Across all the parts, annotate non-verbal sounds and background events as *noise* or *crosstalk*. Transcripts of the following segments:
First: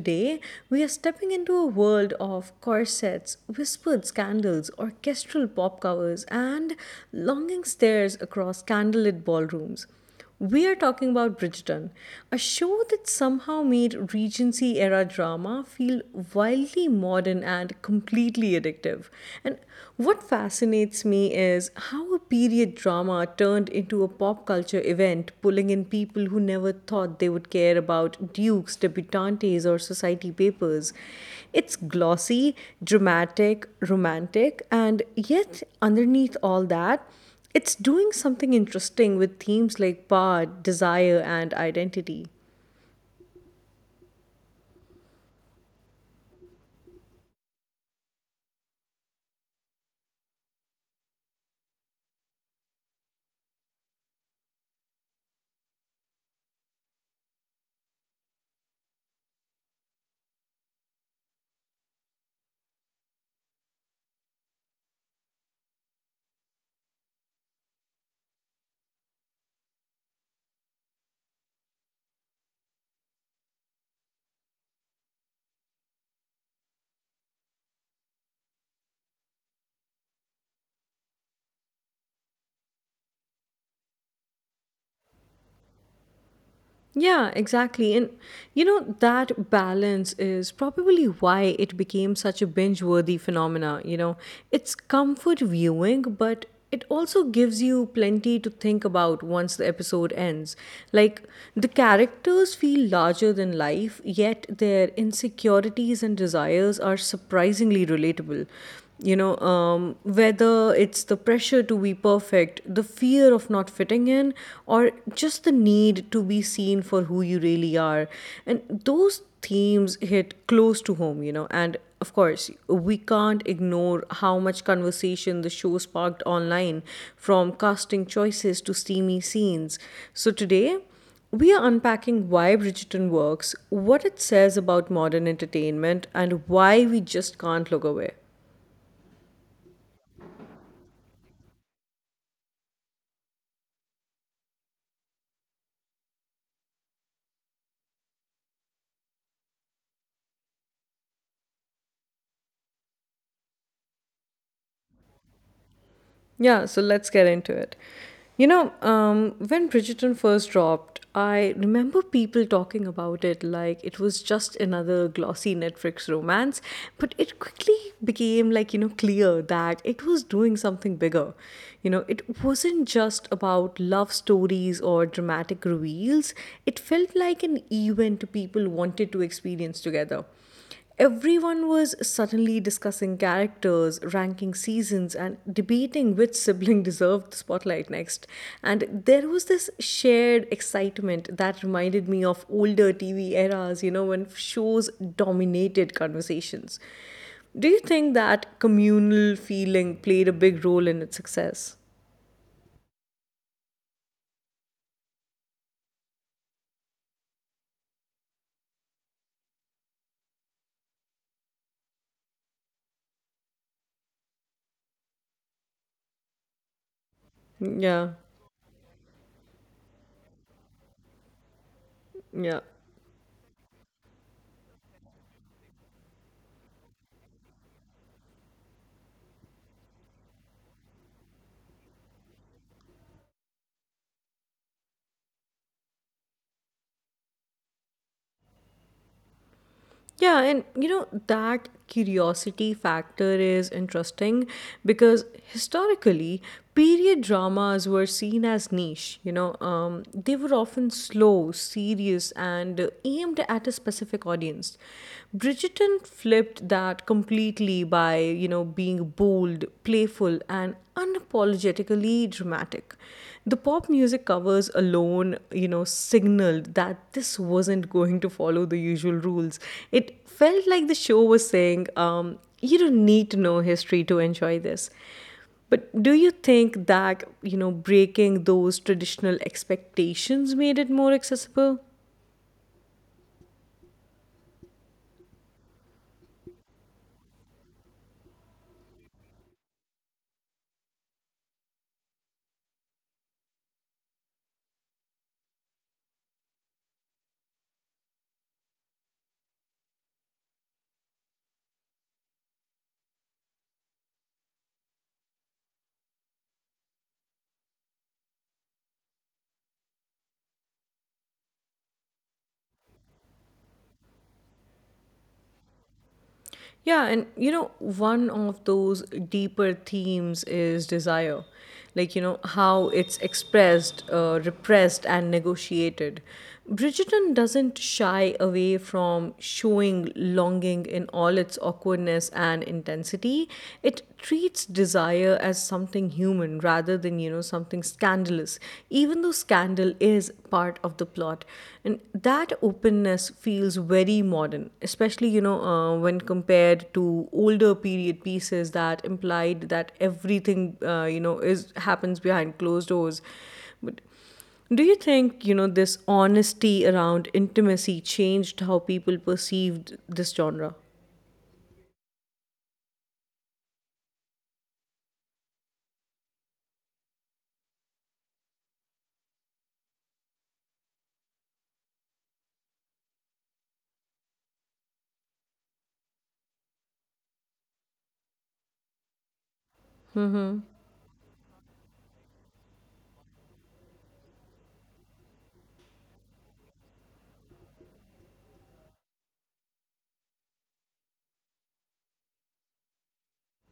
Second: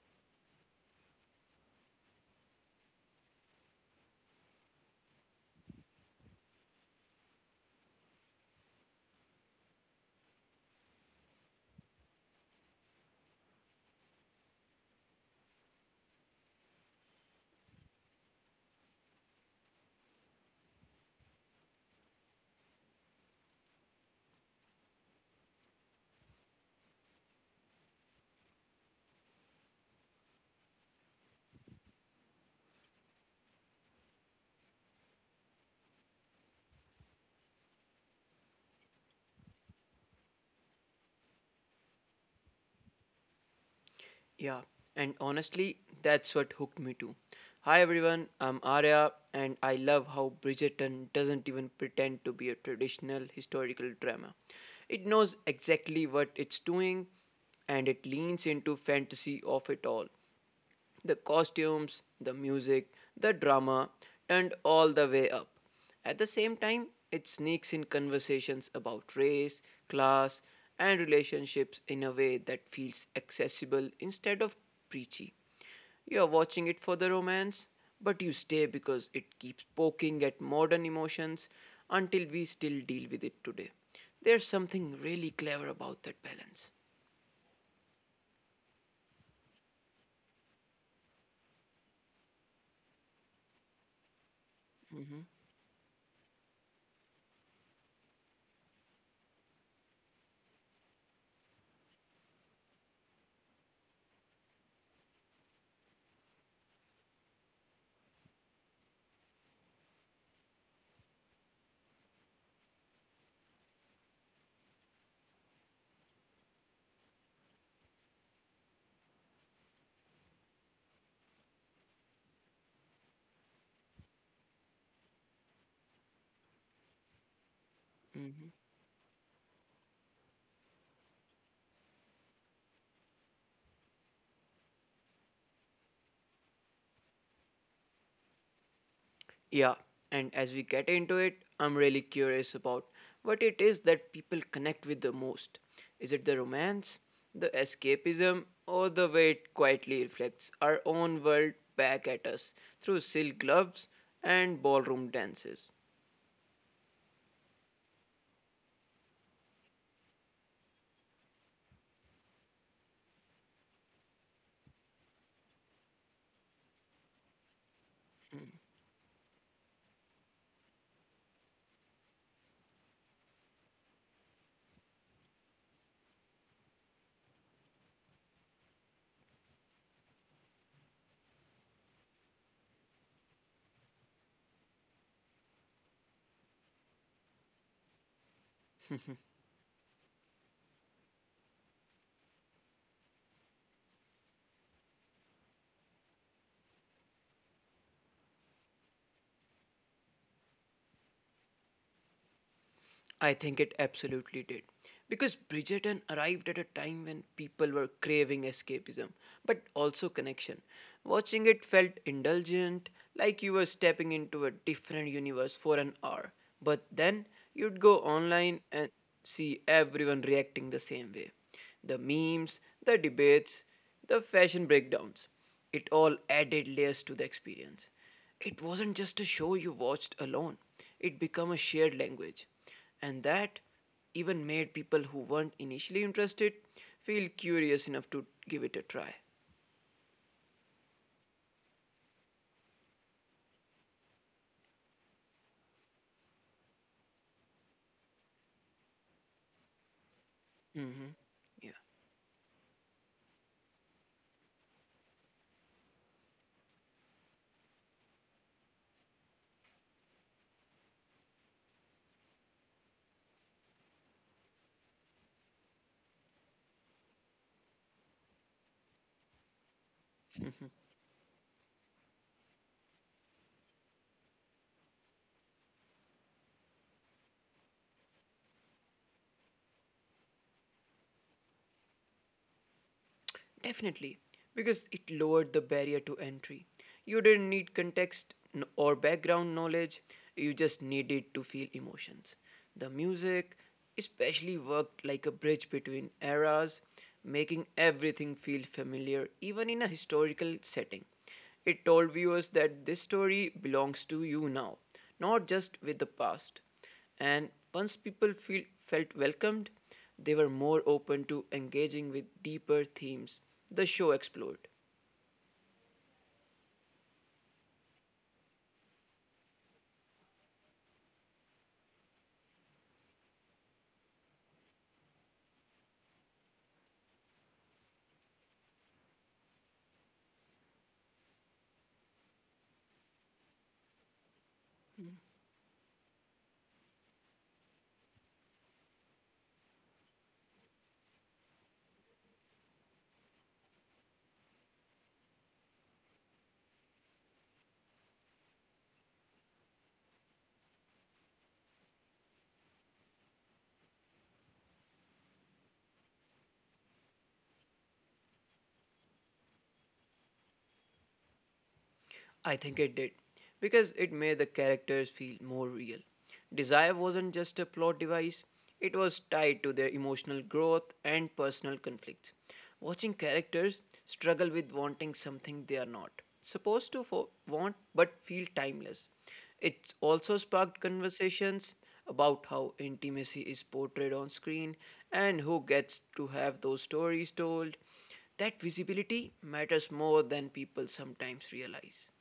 today we are stepping into a world of corsets, whispered scandals, orchestral pop covers, and longing stares across candlelit ballrooms. We are talking about Bridgerton, a show that somehow made Regency era drama feel wildly modern and completely addictive. And what fascinates me is how a period drama turned into a pop culture event, pulling in people who never thought they would care about dukes, debutantes, or society papers. It's glossy, dramatic, romantic, and yet underneath all that, it's doing something interesting with themes like power, desire, and identity. Yeah, and honestly, that's what hooked me too. Hi everyone, I'm Arya, and I love how Bridgerton doesn't even pretend to be a traditional historical drama. It knows exactly what it's doing, and it leans into fantasy of it all the costumes, the music, the drama, and all the way up. At the same time, it sneaks in conversations about race, class, and relationships in a way that feels accessible instead of preachy. You are watching it for the romance, but you stay because it keeps poking at modern emotions until we still deal with it today. There's something really clever about that balance. Yeah, exactly. And that balance is probably why it became such a binge worthy phenomena. It's Mm-hmm. comfort viewing, but it also gives you plenty to think about once the episode ends. Like, the characters feel larger than life, yet their insecurities and desires are surprisingly relatable. Whether it's the pressure to be perfect, the fear of not fitting in, or just the need to be seen for who you really are, and those themes hit close to home. And of course we can't ignore how much conversation the show sparked online, from casting choices to steamy scenes. So today we are unpacking why Bridgerton works, what it says about modern entertainment, and why we just can't look away. Yeah, and as we get into it, I'm really curious about what it is that people connect with the most. Is it the romance, the escapism, or the way it quietly reflects our own world back at us through silk gloves and ballroom dances? Yeah, so let's get into it. When Bridgerton first dropped, I remember people talking about it like it was just another glossy Netflix romance, but it quickly became clear that it was doing something bigger. It wasn't just about love stories or dramatic reveals, it felt like an event people wanted to experience together. Everyone was suddenly discussing characters, ranking seasons, and debating which sibling *laughs* deserved the spotlight next. And there was this shared excitement that reminded me of older TV eras, you know, when shows dominated conversations. Do you think that communal feeling played a big role in its success? I think it absolutely did. Because Bridgerton arrived at a time when people were craving escapism, but also connection. Watching it felt indulgent, like you were stepping into a different universe for an hour. But then Yeah, you'd go online and see everyone reacting the same way the yeah. memes, the debates, the fashion breakdowns. It all added layers to the experience. It wasn't just a show you watched alone, it became a shared language. And that even made people who weren't initially interested feel curious enough to give it a try. Yeah, and that curiosity factor is interesting because historically, period dramas were seen as niche. They were often slow, Yeah. serious, and aimed at a specific audience. Bridgerton flipped that completely by, you know, being bold, playful, and unapologetically dramatic. The pop music covers alone, you know, signaled that this wasn't going to follow the usual rules. It felt like the show was saying, you don't need to know history to enjoy this. But do you think that, you know, breaking those traditional expectations made it more accessible? Definitely, because it lowered the barrier to entry. You didn't need or background knowledge, you just needed to feel emotions. The music especially worked like a bridge between eras, making everything feel familiar, even in a historical setting. It told viewers that this story belongs to you now, not just with the past. And once felt welcomed, they were more open to engaging with deeper themes the show explored. Yeah, and one of those deeper themes is desire. How it's expressed, repressed, and negotiated. Bridgerton doesn't shy away from showing longing in all its awkwardness and intensity. It treats desire as something human rather than, you know, something scandalous, even though scandal is part of the plot. And that openness feels very modern, especially, when compared to older period pieces that implied that everything, is happens behind closed doors. But do you think, you know, this honesty around intimacy changed how people perceived this genre? I think it did, because it made the characters feel more real. Desire wasn't just a plot device, it was tied to their emotional growth and personal conflicts. Watching characters struggle with wanting something they are not supposed to want but feel timeless. It also sparked conversations about how intimacy is portrayed on screen and who gets to have those stories told. That visibility matters more than people sometimes realize.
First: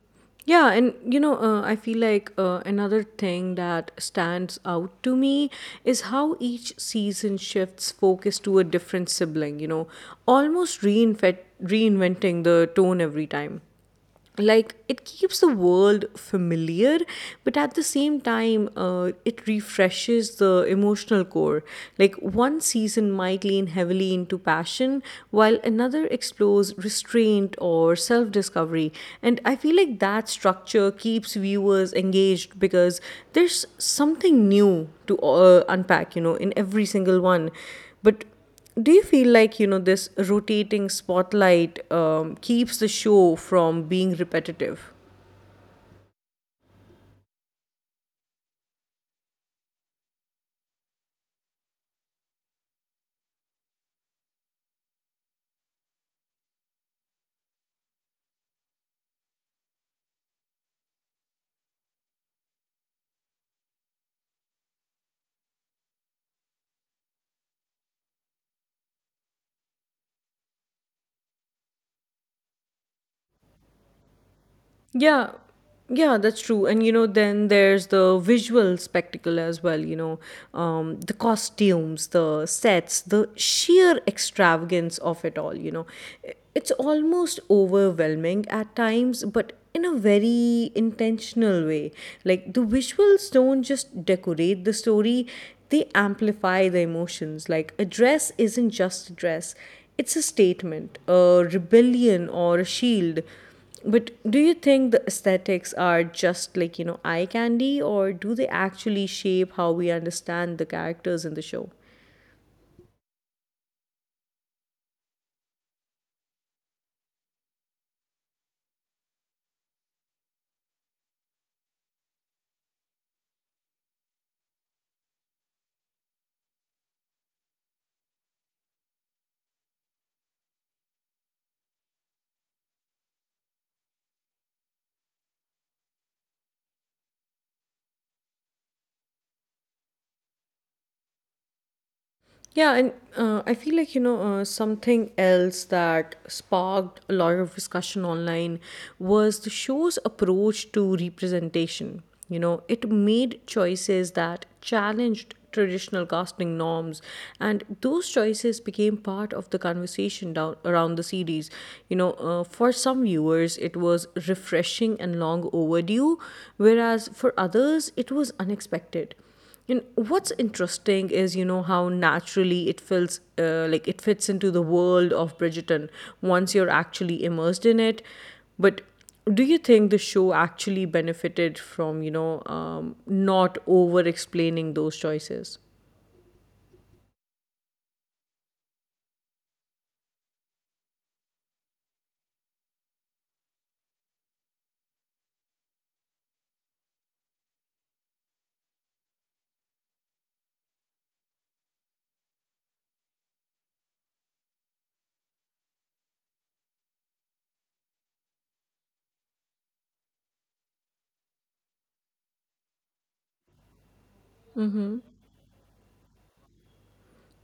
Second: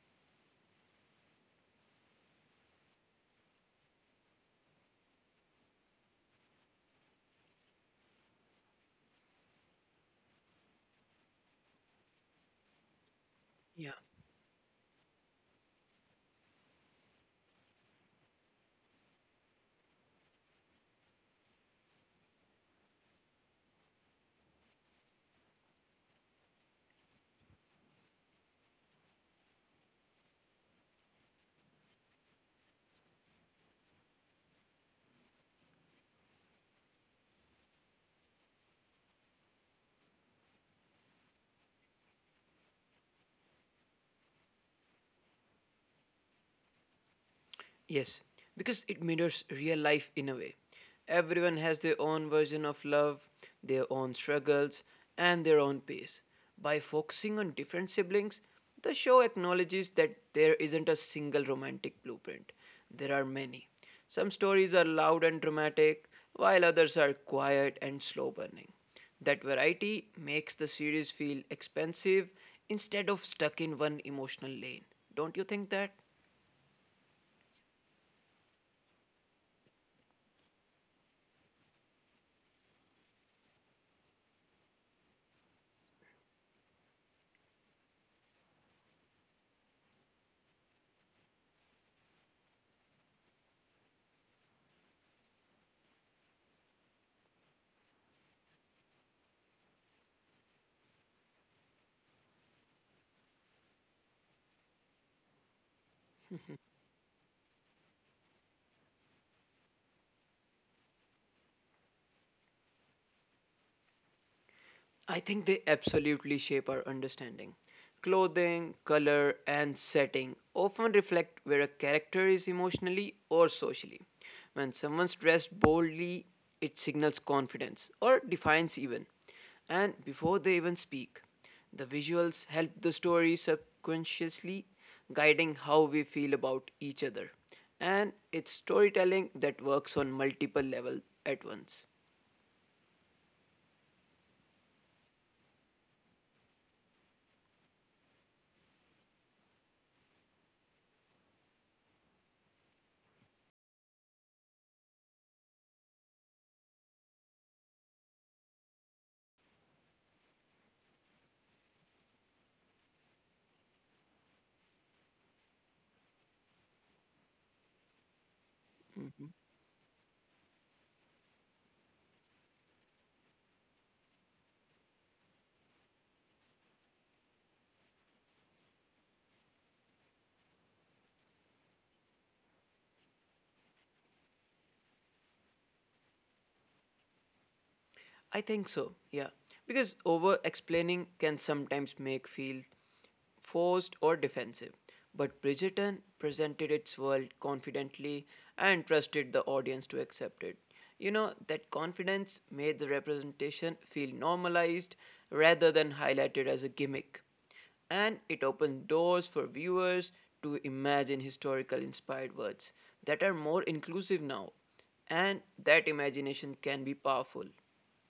Yeah, and I feel like another thing that stands out to me is how each season shifts focus to a different sibling, you know, almost reinventing the tone every time, Yeah. like it keeps the world familiar, but at the same time it refreshes the emotional core. Like one season might lean heavily into passion while another explores restraint or self discovery. And I feel like that structure keeps viewers engaged because there's something new to unpack, you know, in every single one. But do you feel like, you know, this rotating spotlight keeps the show from being repetitive? Yes. Because it mirrors real life in a way. Everyone has their own version of love, their own struggles, and their own pace. By focusing on different siblings, the show acknowledges that there isn't a single romantic blueprint. There are many. Some stories are loud and dramatic, while others are quiet and slow burning. That variety makes the series feel expansive instead of stuck in one emotional lane. Don't you Yeah, think that? yeah, that's true. And then there's the visual spectacle as well, the costumes, the sets, the sheer extravagance of it all, you know. It's almost overwhelming at times, but in a very intentional way. Like the visuals don't just decorate the story, they amplify the emotions. Like a dress isn't just a dress, it's a statement, a rebellion, or a shield. But do you think the aesthetics are just like, you know, eye candy, or do they actually shape how we understand the characters in the show? I think they absolutely shape our understanding. Clothing, color, and setting often reflect where a character is emotionally or socially. When someone's dressed boldly, it signals confidence or defiance, even. And before they even speak, the visuals help the story subconsciously, guiding how we feel about each other. And it's storytelling that works on multiple levels at once. Yeah, and I feel like, something else that sparked a lot of discussion online was the show's approach to representation. You know, it made choices that challenged traditional casting norms, and those choices became part of the conversation down around the series. For some viewers, it was refreshing and long overdue, whereas for others, it was Mm-hmm. unexpected. And what's interesting is, you know, how naturally it feels, like it fits into the world of Bridgerton once you're actually immersed in it. But do you think the show actually benefited from, not over explaining those choices? I think so, yeah. Because over explaining can sometimes make feel forced or defensive. But Bridgerton presented its world confidently and trusted the audience to accept it. You know, that confidence made the representation feel normalized rather than highlighted as a gimmick. And it opened doors for viewers to imagine historical inspired words that are more inclusive now. And that imagination can be powerful.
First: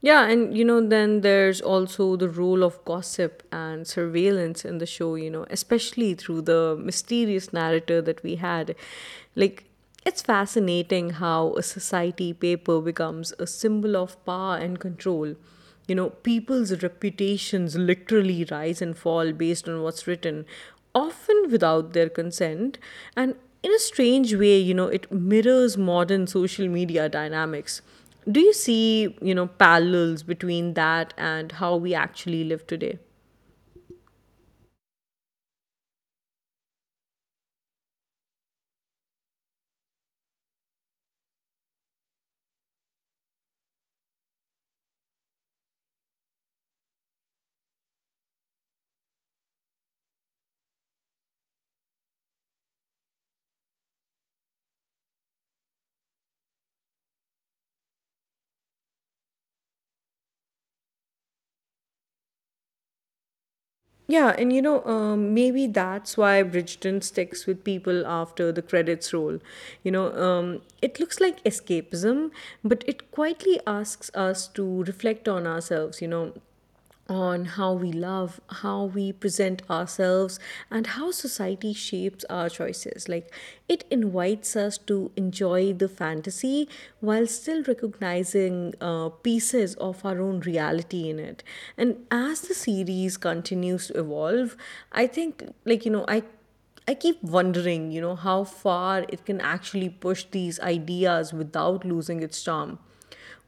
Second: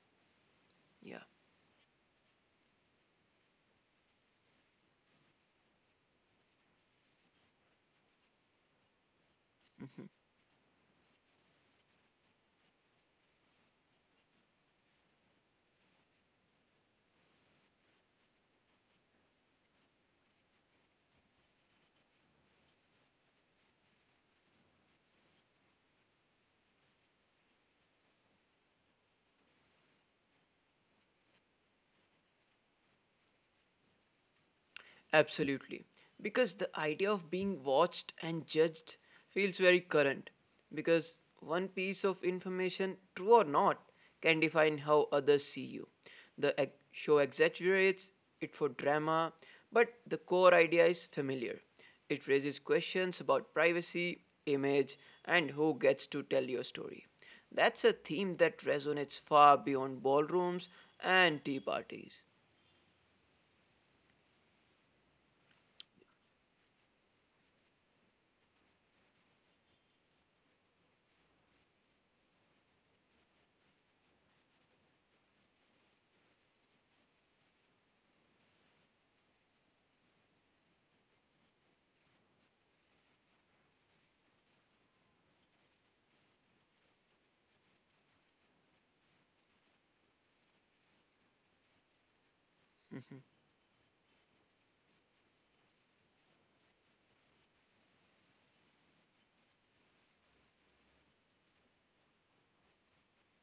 Yeah, and then Yeah. there's also the role of gossip and surveillance in the show, you know, especially through the mysterious narrator that we had. Like, it's fascinating how a society paper becomes a symbol of power and control. You know, people's reputations literally rise and fall based on what's written, often without their consent. And in a strange way, you know, it mirrors modern social media dynamics. Do you see, you know, parallels between that and how we actually live today? Absolutely. Because the idea of being watched and judged feels very current. Because one piece of information, true or not, can define how others see you. The show exaggerates it for drama, but the core idea is familiar. It raises questions about privacy, image, and who gets to tell your story. That's a theme that resonates far beyond ballrooms and tea parties. Yeah, and maybe that's why Bridgerton sticks with people after the credits roll. It looks like escapism, but it quietly asks us to reflect on ourselves, you know, on how we love, how we present ourselves, and how society shapes our choices. Like, it invites us to enjoy the fantasy while still recognizing pieces of our own reality in it. And as the series Mm-hmm. continues to evolve, I think, I keep wondering, you know, how far it can actually push these ideas without losing its charm.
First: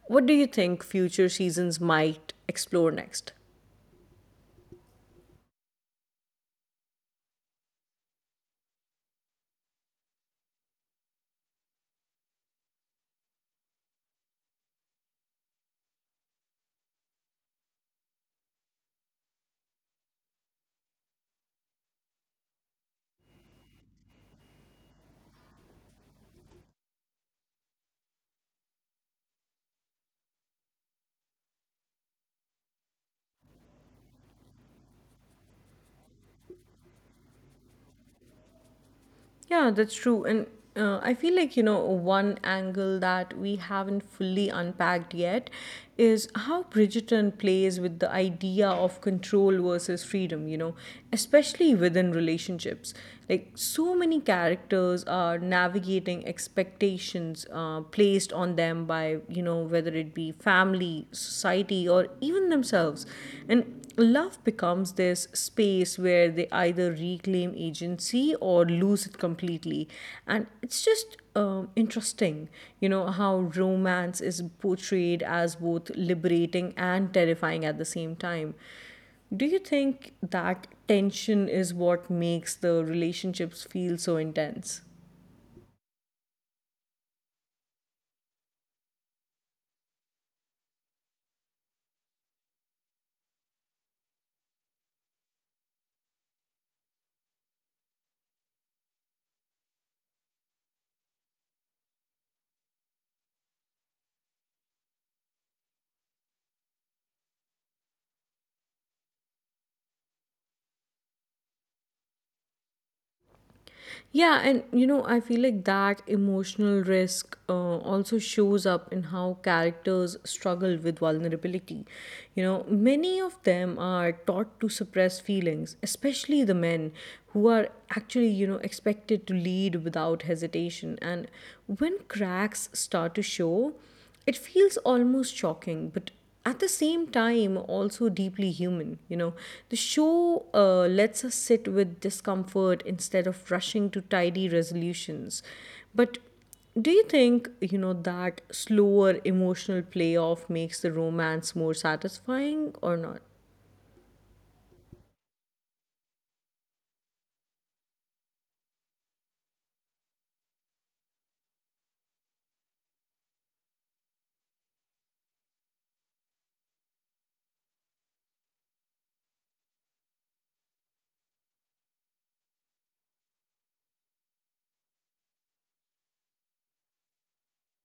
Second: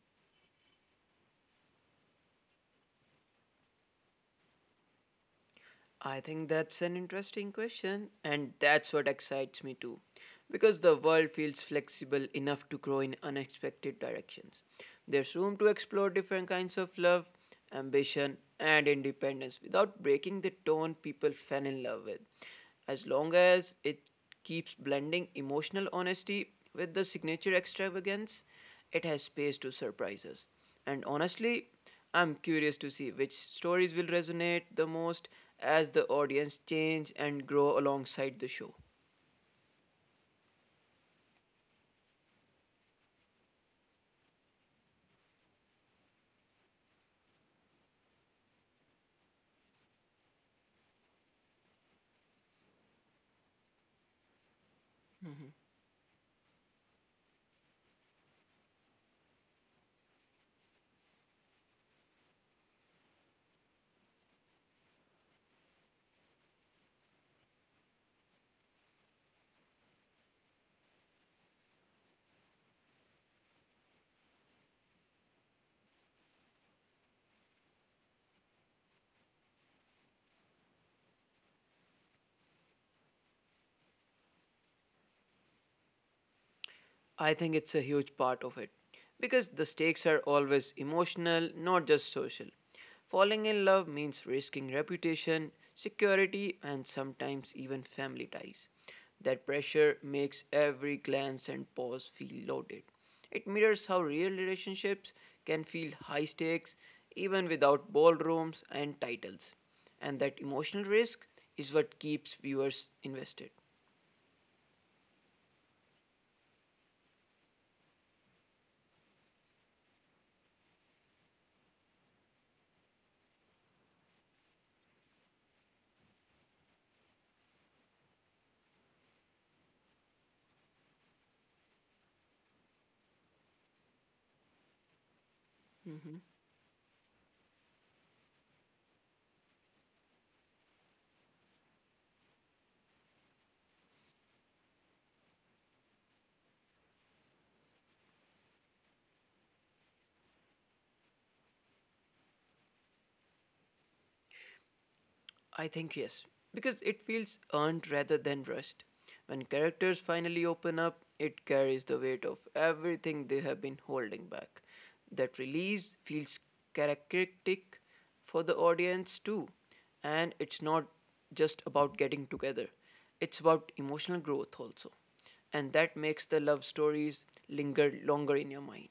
What do you think future seasons might explore next? I think that's an interesting question, and that's what excites me too. Because the world feels flexible enough to grow in unexpected directions. There's room to explore different kinds of love, ambition, and independence without breaking the tone people fell in love with. As long as it keeps blending emotional honesty with the signature extravagance, it has space to surprise us. And honestly, I'm curious to see which stories will resonate the most as the audience change and grow alongside the show. Yeah, that's true. And I feel like, one angle that we haven't fully unpacked yet is how Bridgerton plays with the idea of control versus freedom, you know, especially within relationships. Like, so many characters are navigating expectations placed on them by, you know, whether it be family, society, or even themselves. And love becomes this space where they either reclaim agency or lose it completely. And it's just interesting, you know, how romance is portrayed as both liberating and terrifying at the same time. Do you think that tension is what makes the relationships feel so intense? I think it's a huge part of it because the stakes are always emotional, not just social. Falling in love means risking reputation, security, and sometimes even family ties. That pressure makes every glance and pause feel loaded. It mirrors how real relationships can feel high stakes even without ballrooms and titles. And that emotional risk is what keeps viewers invested. Yeah, and I feel like that emotional risk also shows up in how characters struggle with vulnerability. You know, many of them are taught to suppress feelings, especially the men who are actually, you know, expected to lead without hesitation. And when cracks start to show, it feels almost shocking, but at the same time, also deeply human. You know, the show lets us sit with discomfort instead of rushing to tidy resolutions. But do you think, that slower emotional playoff makes the romance more satisfying or not? I think yes, because it feels earned rather than rushed. When characters finally open up, it carries the weight of everything they have been holding back. That release feels characteristic for the audience too, and it's not just about getting together, it's about emotional growth also. And that makes the love stories linger longer in your mind.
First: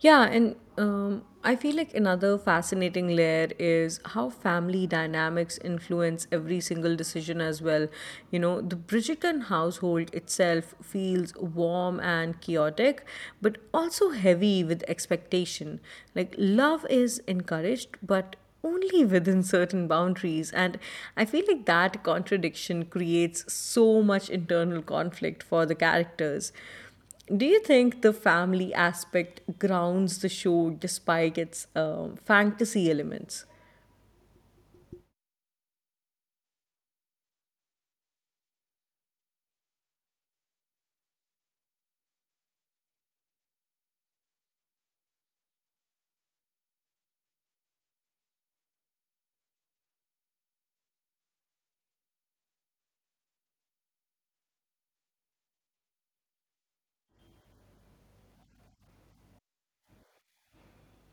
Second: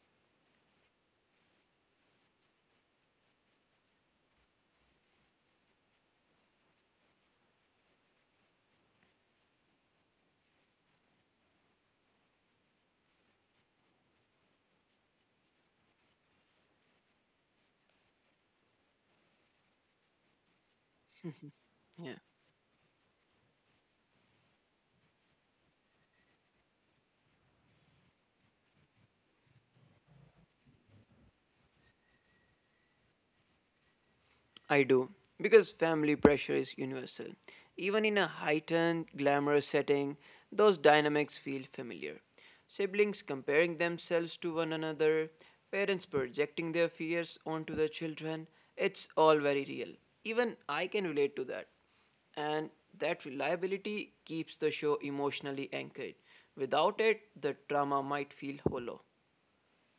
Yeah, and I feel like another fascinating layer is how family dynamics influence every single decision as well. You know, the Bridgerton household itself feels warm and chaotic, but also heavy with expectation. Like, love is encouraged, but only within certain boundaries. And I feel like that contradiction Yeah. creates so much internal conflict for the characters. Do you think the family aspect grounds the show despite its fantasy elements? I do, because family pressure is universal. Even in a heightened, glamorous setting, those dynamics feel familiar. Siblings comparing themselves to one another, parents projecting their fears onto their children, it's all very real. Even I can relate to that. And that reliability keeps the show emotionally anchored. Without it, the drama might feel hollow.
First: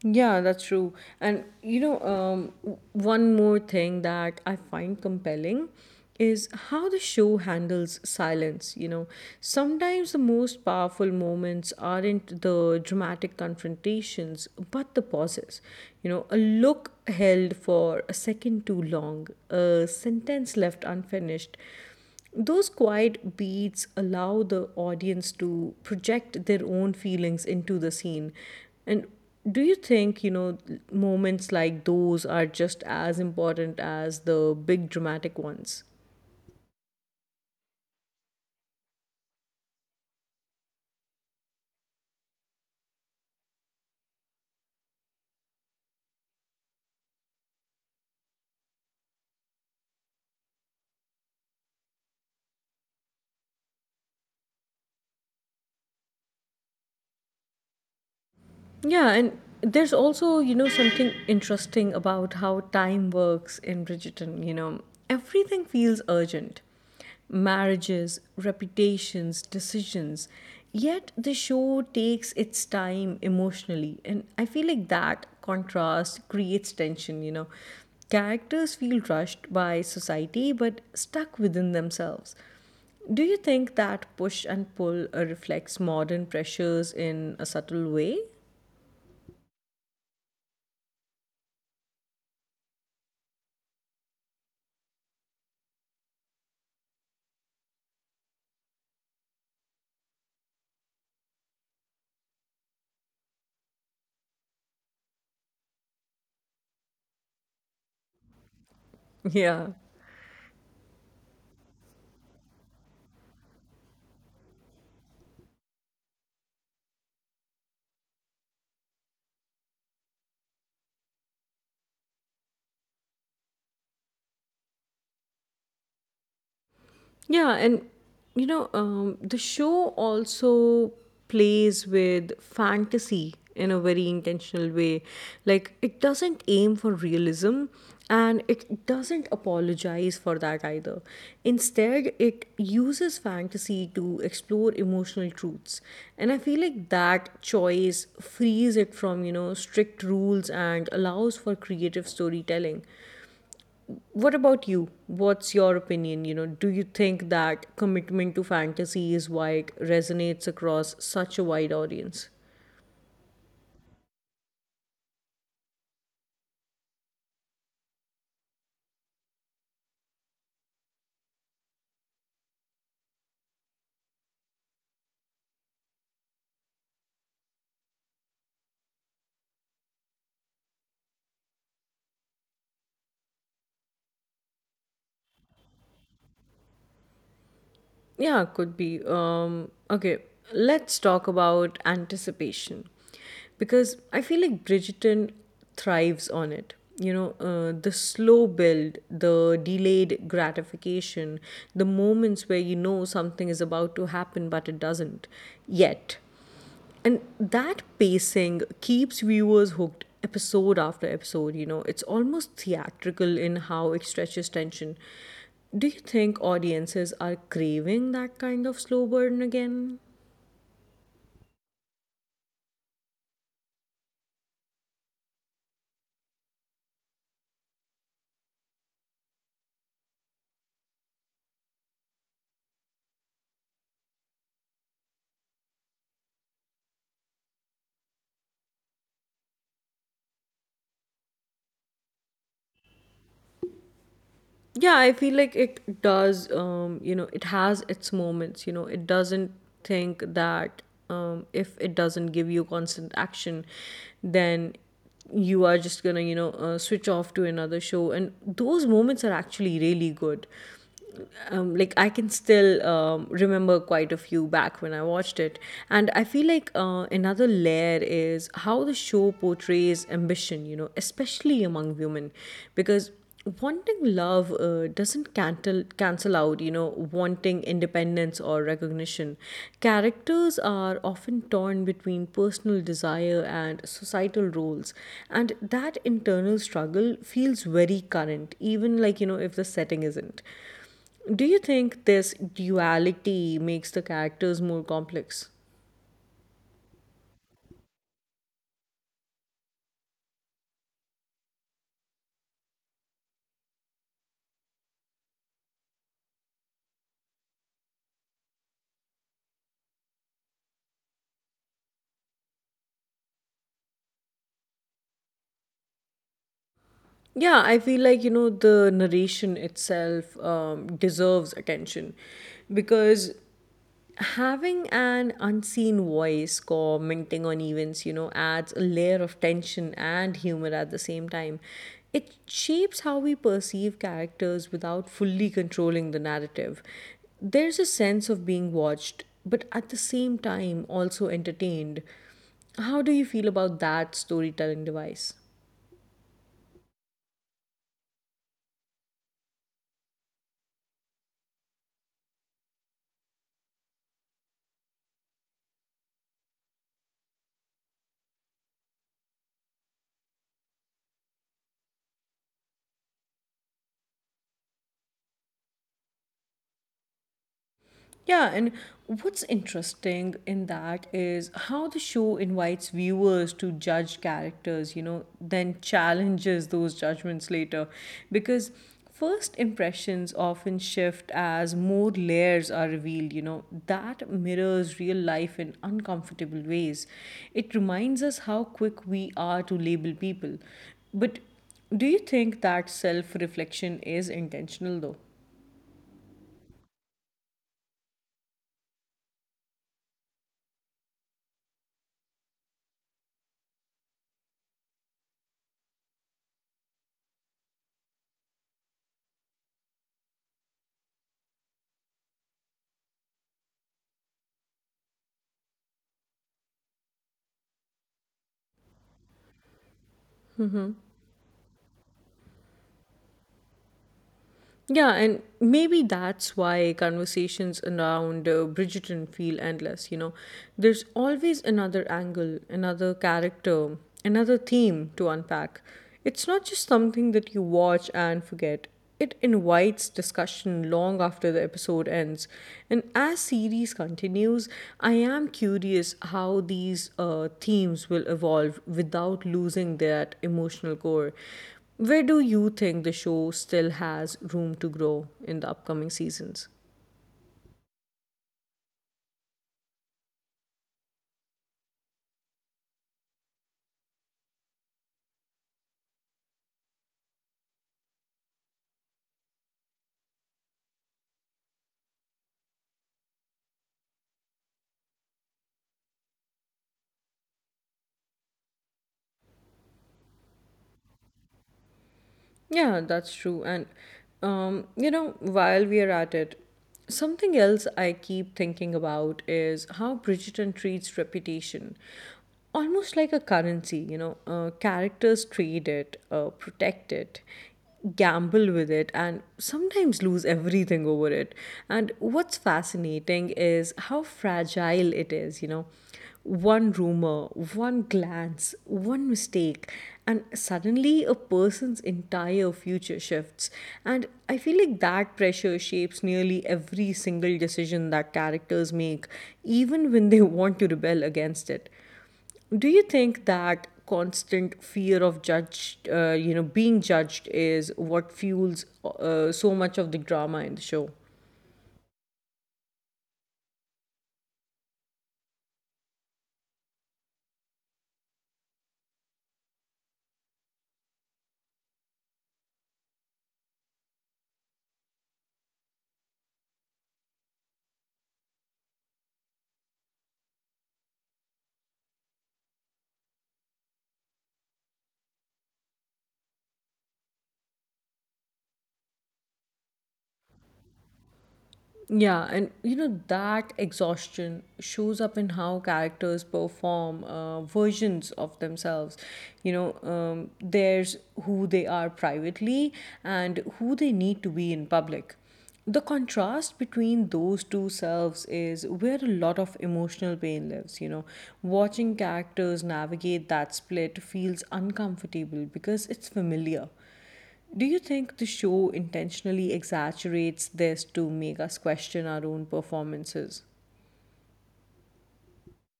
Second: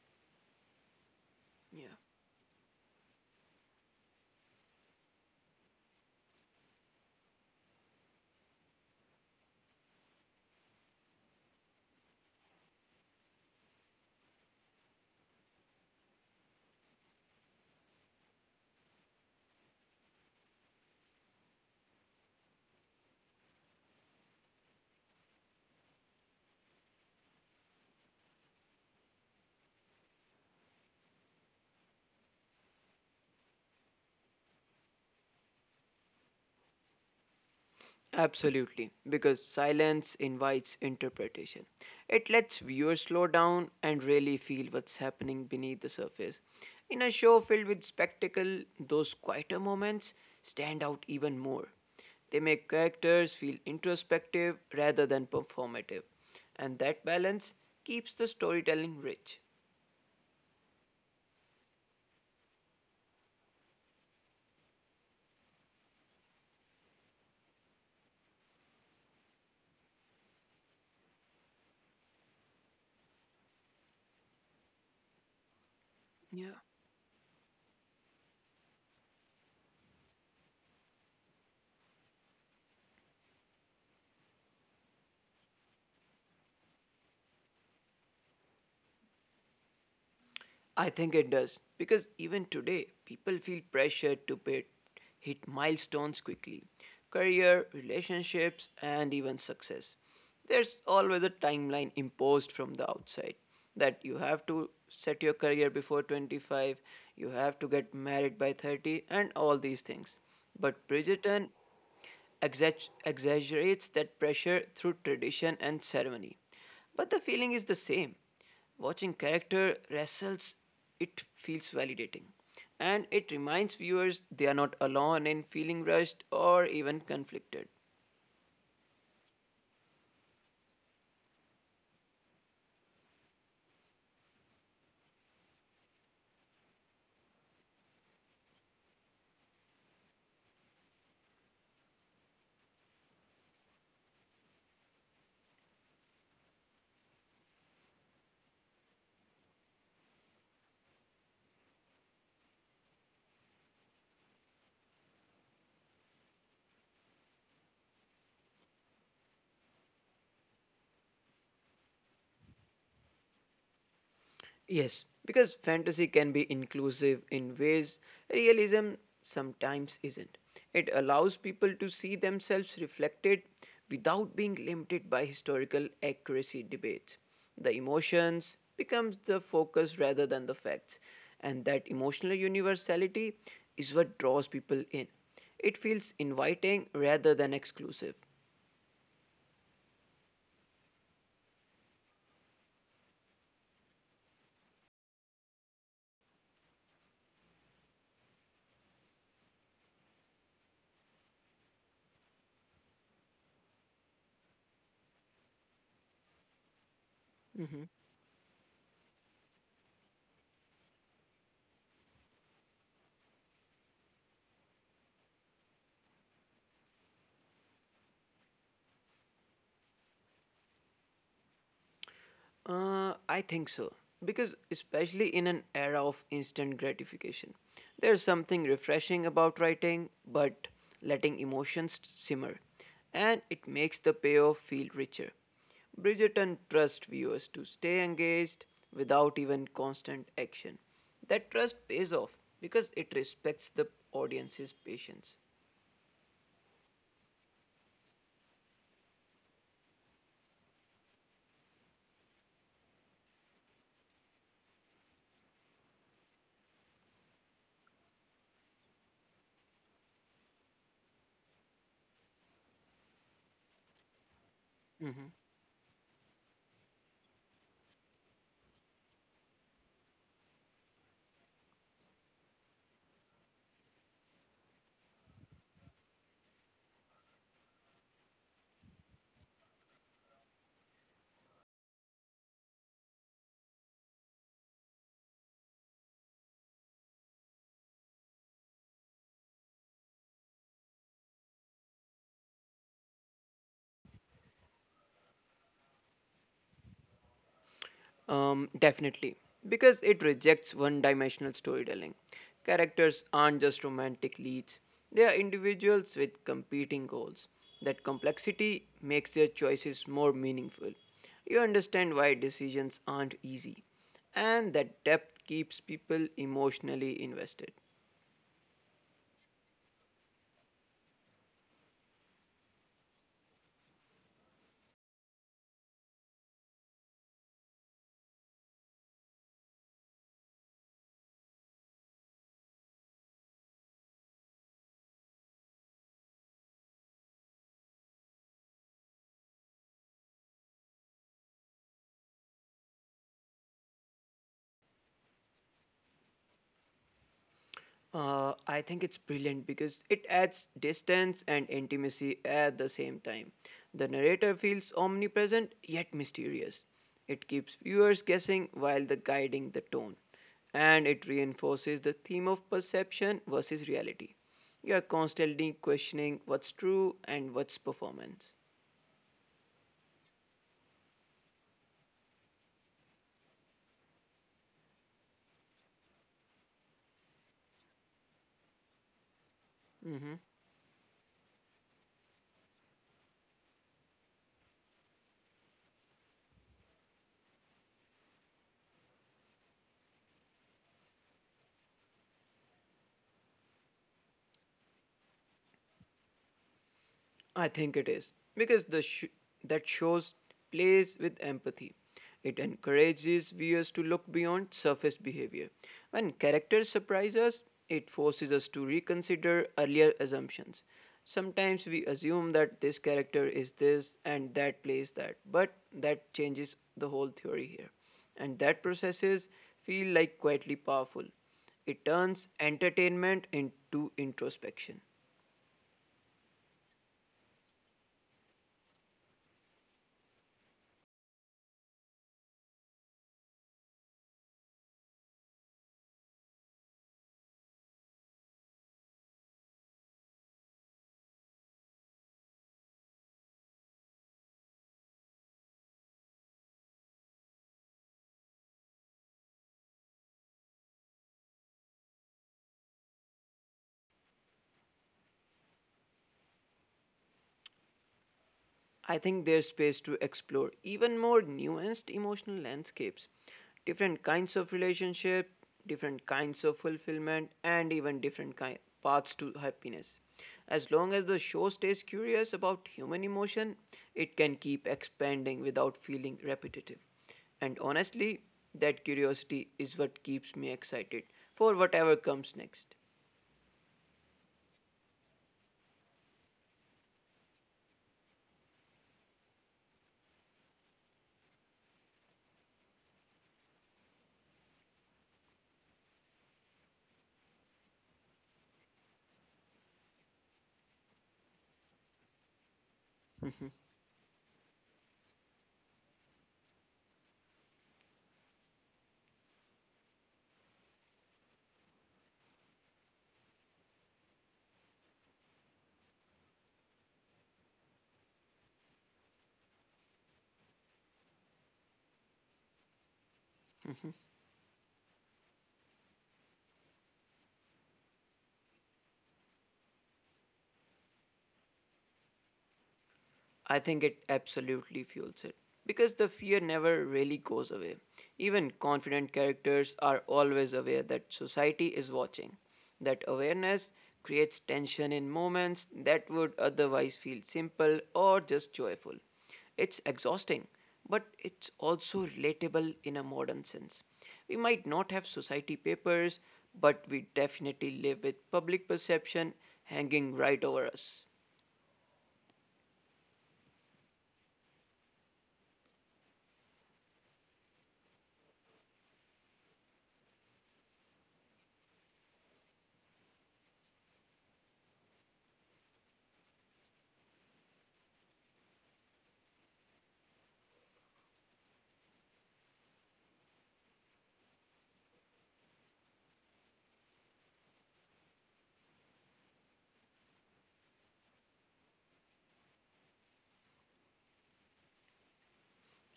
Yeah, that's true. And Yeah. One more thing that I find compelling is how the show handles silence. You know, sometimes the most powerful moments aren't the dramatic confrontations, but the pauses. You know, a look held for a second too long, a sentence left unfinished. Those quiet beats allow the audience to project their own feelings into the scene. And do you think, moments like those are just as important as the big dramatic ones? Absolutely, because silence invites interpretation. It lets viewers slow down and really feel what's happening beneath the surface. In a show filled with spectacle, those quieter moments stand out even more. They make characters feel introspective rather than performative, and that balance keeps the storytelling rich. Yeah, and there's also, you know, something interesting about how time works in Bridgerton. You know, everything feels urgent, marriages, reputations, decisions. Yet the show takes its time emotionally. And I feel like that Yeah. contrast creates tension, you know. Characters feel rushed by society but stuck within themselves. Do you think that push and pull reflects modern pressures in a subtle way? I think it does because even today people feel pressured to pay, hit milestones quickly career, relationships, and even success. There's always a timeline imposed from the outside that you have to set your career before 25, you have to get married by 30, and all these things. Yeah. But Bridgerton exaggerates that pressure through tradition and ceremony. But the feeling is the same. Watching character wrestles, it feels validating. And it reminds viewers they are not alone in feeling rushed or even conflicted. Yeah. And, the show also plays with fantasy in a very intentional way. Like, it doesn't aim for realism and it doesn't apologize for that either. Instead, it uses fantasy to explore emotional truths. And I feel like that choice frees it from, strict rules and allows for creative storytelling. What about you? What's your opinion? Do you think that commitment to fantasy is why it resonates across such a wide audience? Yes, because fantasy can be inclusive in ways realism sometimes isn't. It allows people to see themselves reflected without being limited by historical accuracy debates. The emotions becomes the focus rather than the facts, and that emotional universality is what draws people in. It feels inviting rather than exclusive. Yeah, could be. Okay, let's talk about anticipation because I feel like Bridgerton thrives on it. The slow build, the delayed gratification, the moments where you know something is about to happen but it doesn't yet. Mm-hmm. And that pacing keeps viewers hooked episode after episode. It's almost theatrical in how it stretches tension. Do you think audiences are craving that kind of slow burn again? I think so. Because, especially in an era of instant gratification, there's something refreshing about writing, but letting emotions simmer. And it makes the payoff feel richer. Bridgerton trusts viewers to stay engaged without even constant action. That trust pays off because it respects the audience's patience. Yeah, I feel like it does, you know, it has its moments, it doesn't think that if it doesn't give you constant action, then you are just gonna switch off to another show, and those moments are actually really good. Like, I can still remember quite a few back when I watched it, and I feel like another layer is how the show portrays ambition, you know, especially among women, because wanting love doesn't cancel out, you know, wanting independence or recognition. Characters are often torn between personal desire and societal roles, and that internal struggle feels very current, even like you know if the setting isn't. Do you think this duality makes the characters more complex? Definitely, because it rejects one dimensional storytelling. Characters aren't just romantic leads, they are individuals with competing goals. That complexity makes their choices more meaningful. You understand why decisions aren't easy, and that depth keeps people emotionally invested. Yeah, I feel like, you know, the narration itself deserves attention because having an unseen voice commenting on events, you know, adds a layer of tension and humor at the same time. It shapes how we perceive characters without fully controlling the narrative. There's a sense of being watched, but at the same time also entertained. How do you feel about that storytelling device? I think it's brilliant because it adds distance and intimacy at the same time. The narrator feels omnipresent yet mysterious. It keeps viewers guessing while the guiding the tone, and it reinforces the theme of perception versus reality. You are constantly questioning what's true and what's performance. Yeah, and what's interesting in that is how the show invites viewers to judge characters, you know, then challenges those judgments later. Because Mm-hmm. first impressions often shift as more layers are revealed, you know, that mirrors real life in uncomfortable ways. It reminds us how quick we are to label people. But do you think that self reflection is intentional though? I think it is because that shows plays with empathy. It encourages viewers to look beyond surface behavior. When characters surprise us, it forces us to reconsider earlier assumptions. Sometimes we assume that this character is this and that plays that, but that changes the whole theory here. And that processes feel like quietly powerful. It turns entertainment into introspection. Yeah, and maybe that's why conversations around Bridgerton feel endless. There's always another angle, another character, another theme to unpack. It's not just something that you watch and forget. It invites discussion long after the episode ends. And as series continues, I am curious how these themes will evolve without losing that emotional core. Where do you think the show still has room to grow in the upcoming seasons? I think there's space to explore even more nuanced emotional landscapes, different kinds of relationship, different kinds of fulfillment, and even paths to happiness. As long as the show stays curious about human emotion, it can keep expanding without feeling repetitive. And honestly, that curiosity is what keeps me excited for whatever comes next. Yeah, that's true. And you know, while we are at it, something else I keep thinking about is how Bridgerton treats reputation. Almost like a currency, you know, characters trade it, protect it, gamble with it, and sometimes lose everything over it. And what's *laughs* fascinating is how fragile it is. One rumor, one glance, one mistake, and suddenly a person's entire future shifts. And I feel like that pressure shapes nearly every single decision that characters make, even when they *laughs* want to rebel against it. Do you think that constant fear of you know, being judged is what fuels so much of the drama in the show? I think it absolutely fuels it because the fear never really goes away. Even confident characters are always aware that society is watching. That awareness creates tension in moments that would otherwise feel simple or just joyful. It's exhausting, but it's also relatable in a modern sense. We might not have society papers, but we definitely live with public perception hanging right over us. Yeah, and you know that exhaustion shows up in how characters perform versions of themselves. There's who they are privately and who they need to be in public. The contrast between those two selves is where a lot of emotional pain lives. You know, watching characters navigate that split feels uncomfortable because it's familiar. Do you think the show intentionally exaggerates this to make us question our own performances?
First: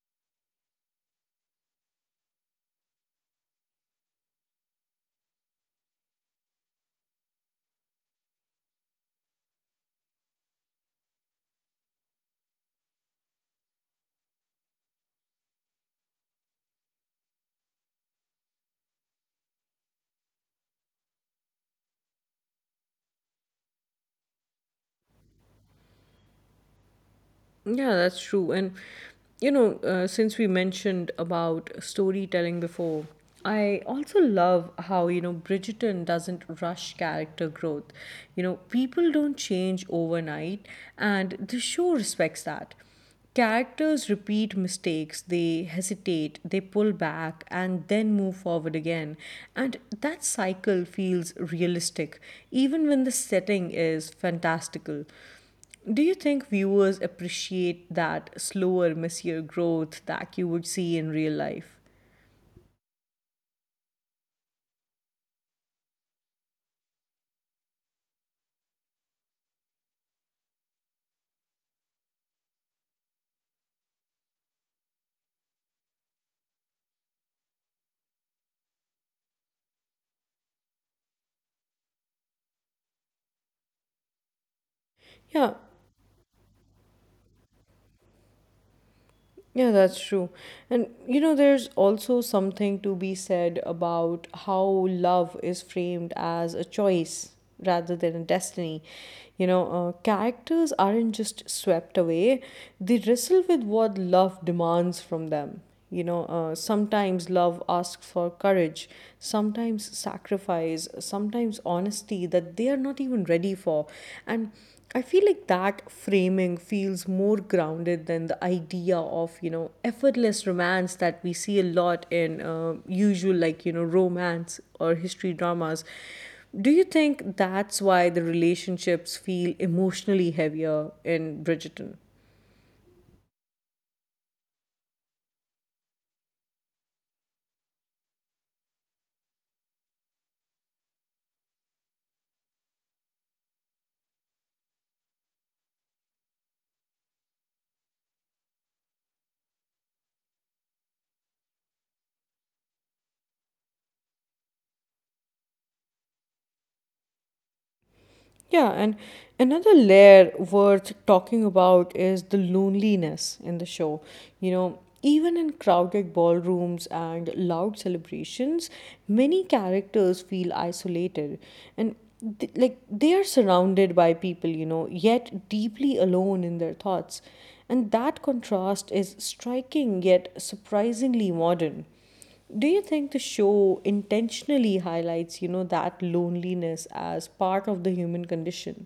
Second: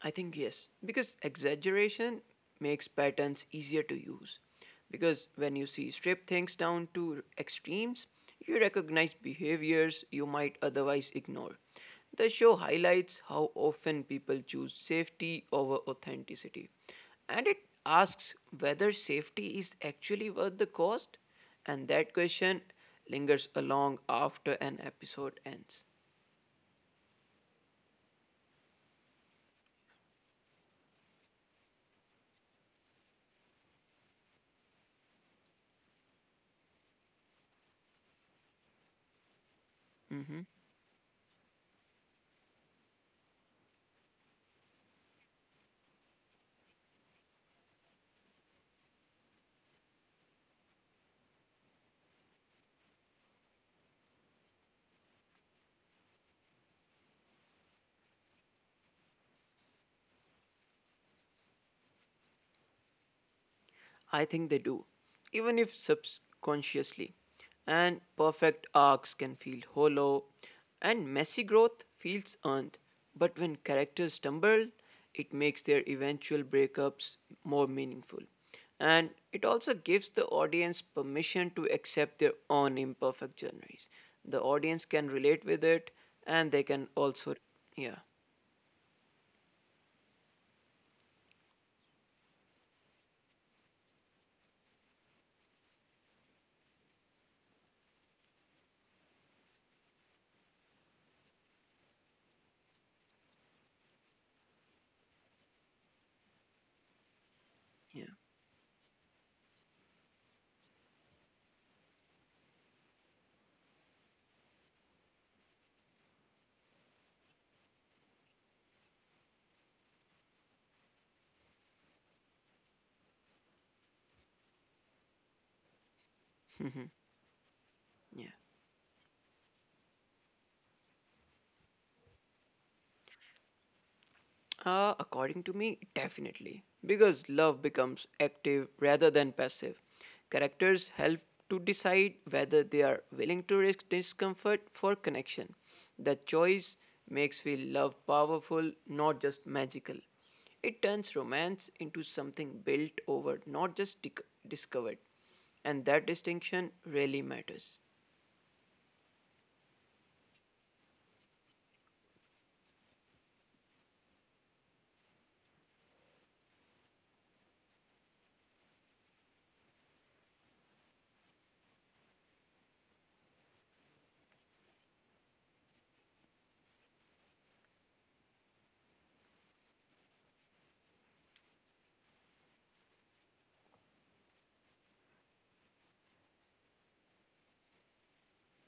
I think yes, because exaggeration makes patterns easier to use. Because when you see strip things down to extremes, you recognize behaviors you might otherwise ignore. The show highlights how often people choose safety over authenticity, and it asks whether safety is actually worth the cost, and that question lingers along after an episode ends. Yeah, that's true. And you know, since we mentioned about storytelling before, I also love how, you know, Bridgerton doesn't rush character growth. You know, people don't change overnight, Mhm. and the show respects that. Characters repeat mistakes, they hesitate, they pull back, and then move forward again. And that cycle feels realistic, even when the setting is fantastical. Do you think viewers appreciate that slower, messier growth that you would see in real life? I think they do, even if subconsciously. And perfect arcs can feel hollow, and messy growth feels earned. But when characters stumble, it makes their eventual breakups more meaningful. And it also gives the audience permission to accept their own imperfect journeys. The audience can relate with Yeah, it, and they can also, yeah, Yeah, that's true. And you know, there's also something to be said about how love is framed as a choice rather than a destiny. You know, characters aren't just swept away, they wrestle with what love demands from them. You know, sometimes love yeah, asks for courage, sometimes sacrifice, sometimes honesty that they are not even ready for. And I feel like that framing feels more grounded than the idea of, you know, effortless romance that we see a lot in usual, like, you know, romance or history dramas. Do you think that's yeah. why the relationships feel emotionally heavier in Bridgerton? According to me, definitely. Because love becomes active rather than passive. Characters help to decide whether they are willing to risk discomfort for connection. The choice makes feel love powerful, not just magical. It turns romance into something built over, not just discovered. And that distinction really matters. Yeah, and another layer worth talking about is the loneliness in the show. You know, even in crowded ballrooms and loud celebrations, many characters feel isolated, and like they are surrounded by people, you know, yet deeply alone in their thoughts. And that contrast is striking yet surprisingly modern. Do you think the show intentionally highlights, you know, that loneliness as part of the human condition?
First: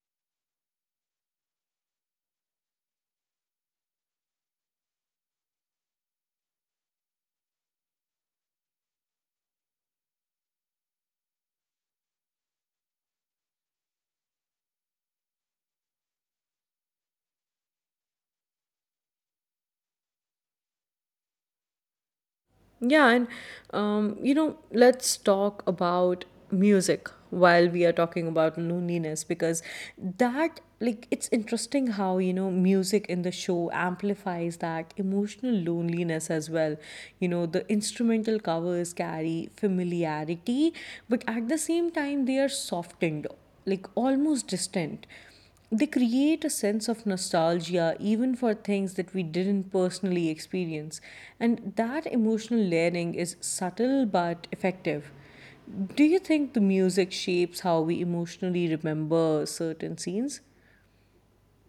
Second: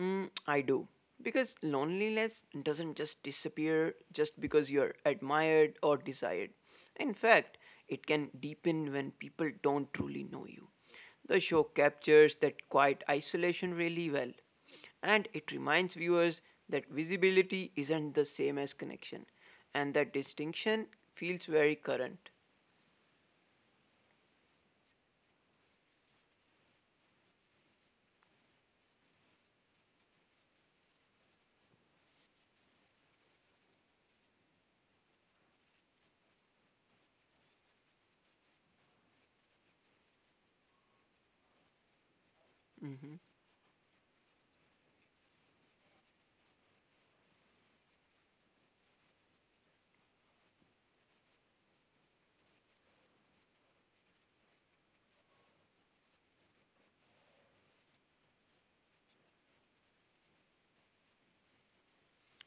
Mm, I do. Because loneliness doesn't just disappear just because you're admired or desired. In fact, it can deepen when people don't truly know you. The show captures that quiet isolation really well. And it reminds viewers that visibility isn't the same as connection, and that distinction feels very current. Yeah, and you know, let's talk about music while we are talking about loneliness because that, like, it's interesting how you know music in the show amplifies that emotional loneliness as well. You know the instrumental covers carry familiarity, but at the same time they are Mm-hmm. softened, like almost distant. They create a sense of nostalgia even for things that we didn't personally experience. And that emotional layering is subtle but effective. Do you think the music shapes how we emotionally remember certain scenes?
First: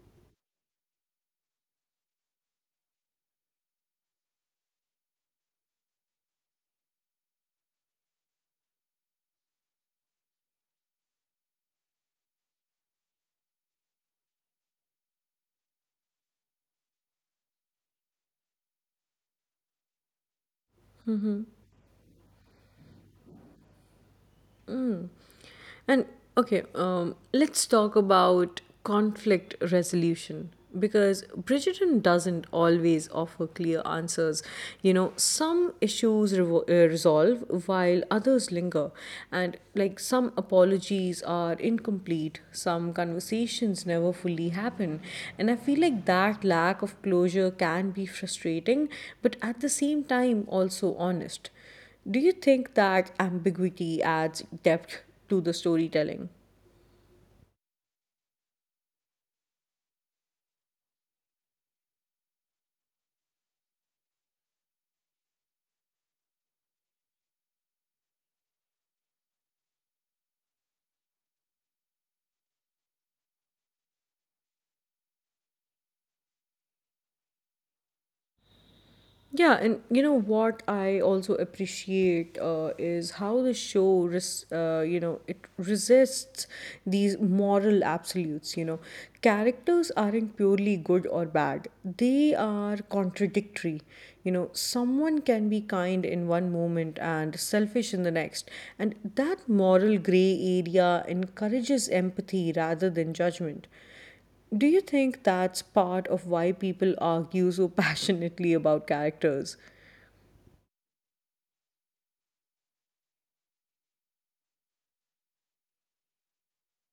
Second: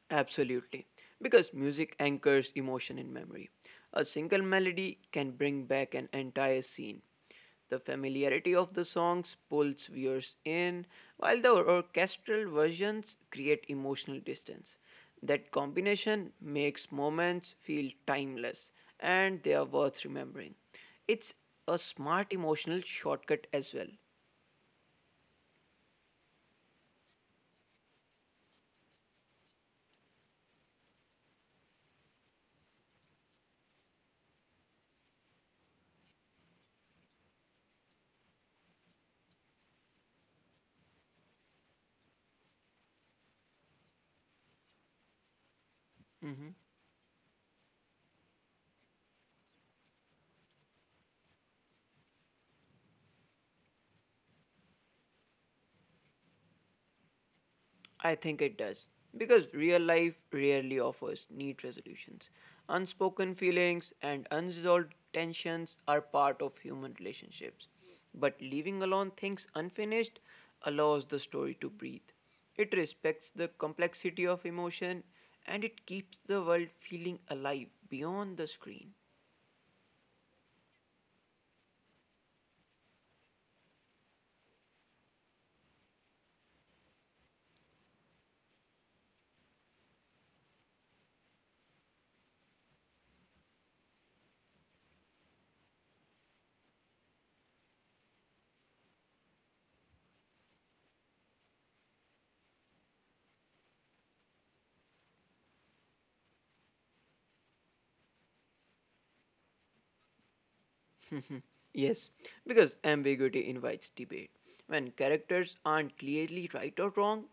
Absolutely. Because music anchors emotion in memory. A single melody can bring back an entire scene. The familiarity of the songs pulls viewers in, while the orchestral versions create emotional distance. That combination makes moments feel timeless and they are worth remembering. It's a smart emotional shortcut as well. And okay, let's talk about conflict resolution because Bridgerton doesn't always offer clear answers. You know, some issues resolve while others linger, and like some apologies are incomplete, some conversations never fully happen. And I feel like Mm-hmm. that lack of closure can be frustrating, but at the same time, also honest. Do you think that ambiguity adds depth to the storytelling? I think it does. Because real life rarely offers neat resolutions. Unspoken feelings and unresolved tensions are part of human relationships. But leaving alone things unfinished allows the story to breathe. It respects the complexity of emotion and it keeps the world feeling alive beyond the screen. Yeah, and you know what I also appreciate is how the show, you know, it resists these moral absolutes. You know, characters aren't purely good or bad; they are contradictory. You know, someone can be kind in one moment and selfish in the next, and that moral gray area encourages empathy rather than judgment. Do you think that's part of why people argue so *laughs* passionately about characters? Yes, because ambiguity invites debate. When characters aren't clearly right or wrong,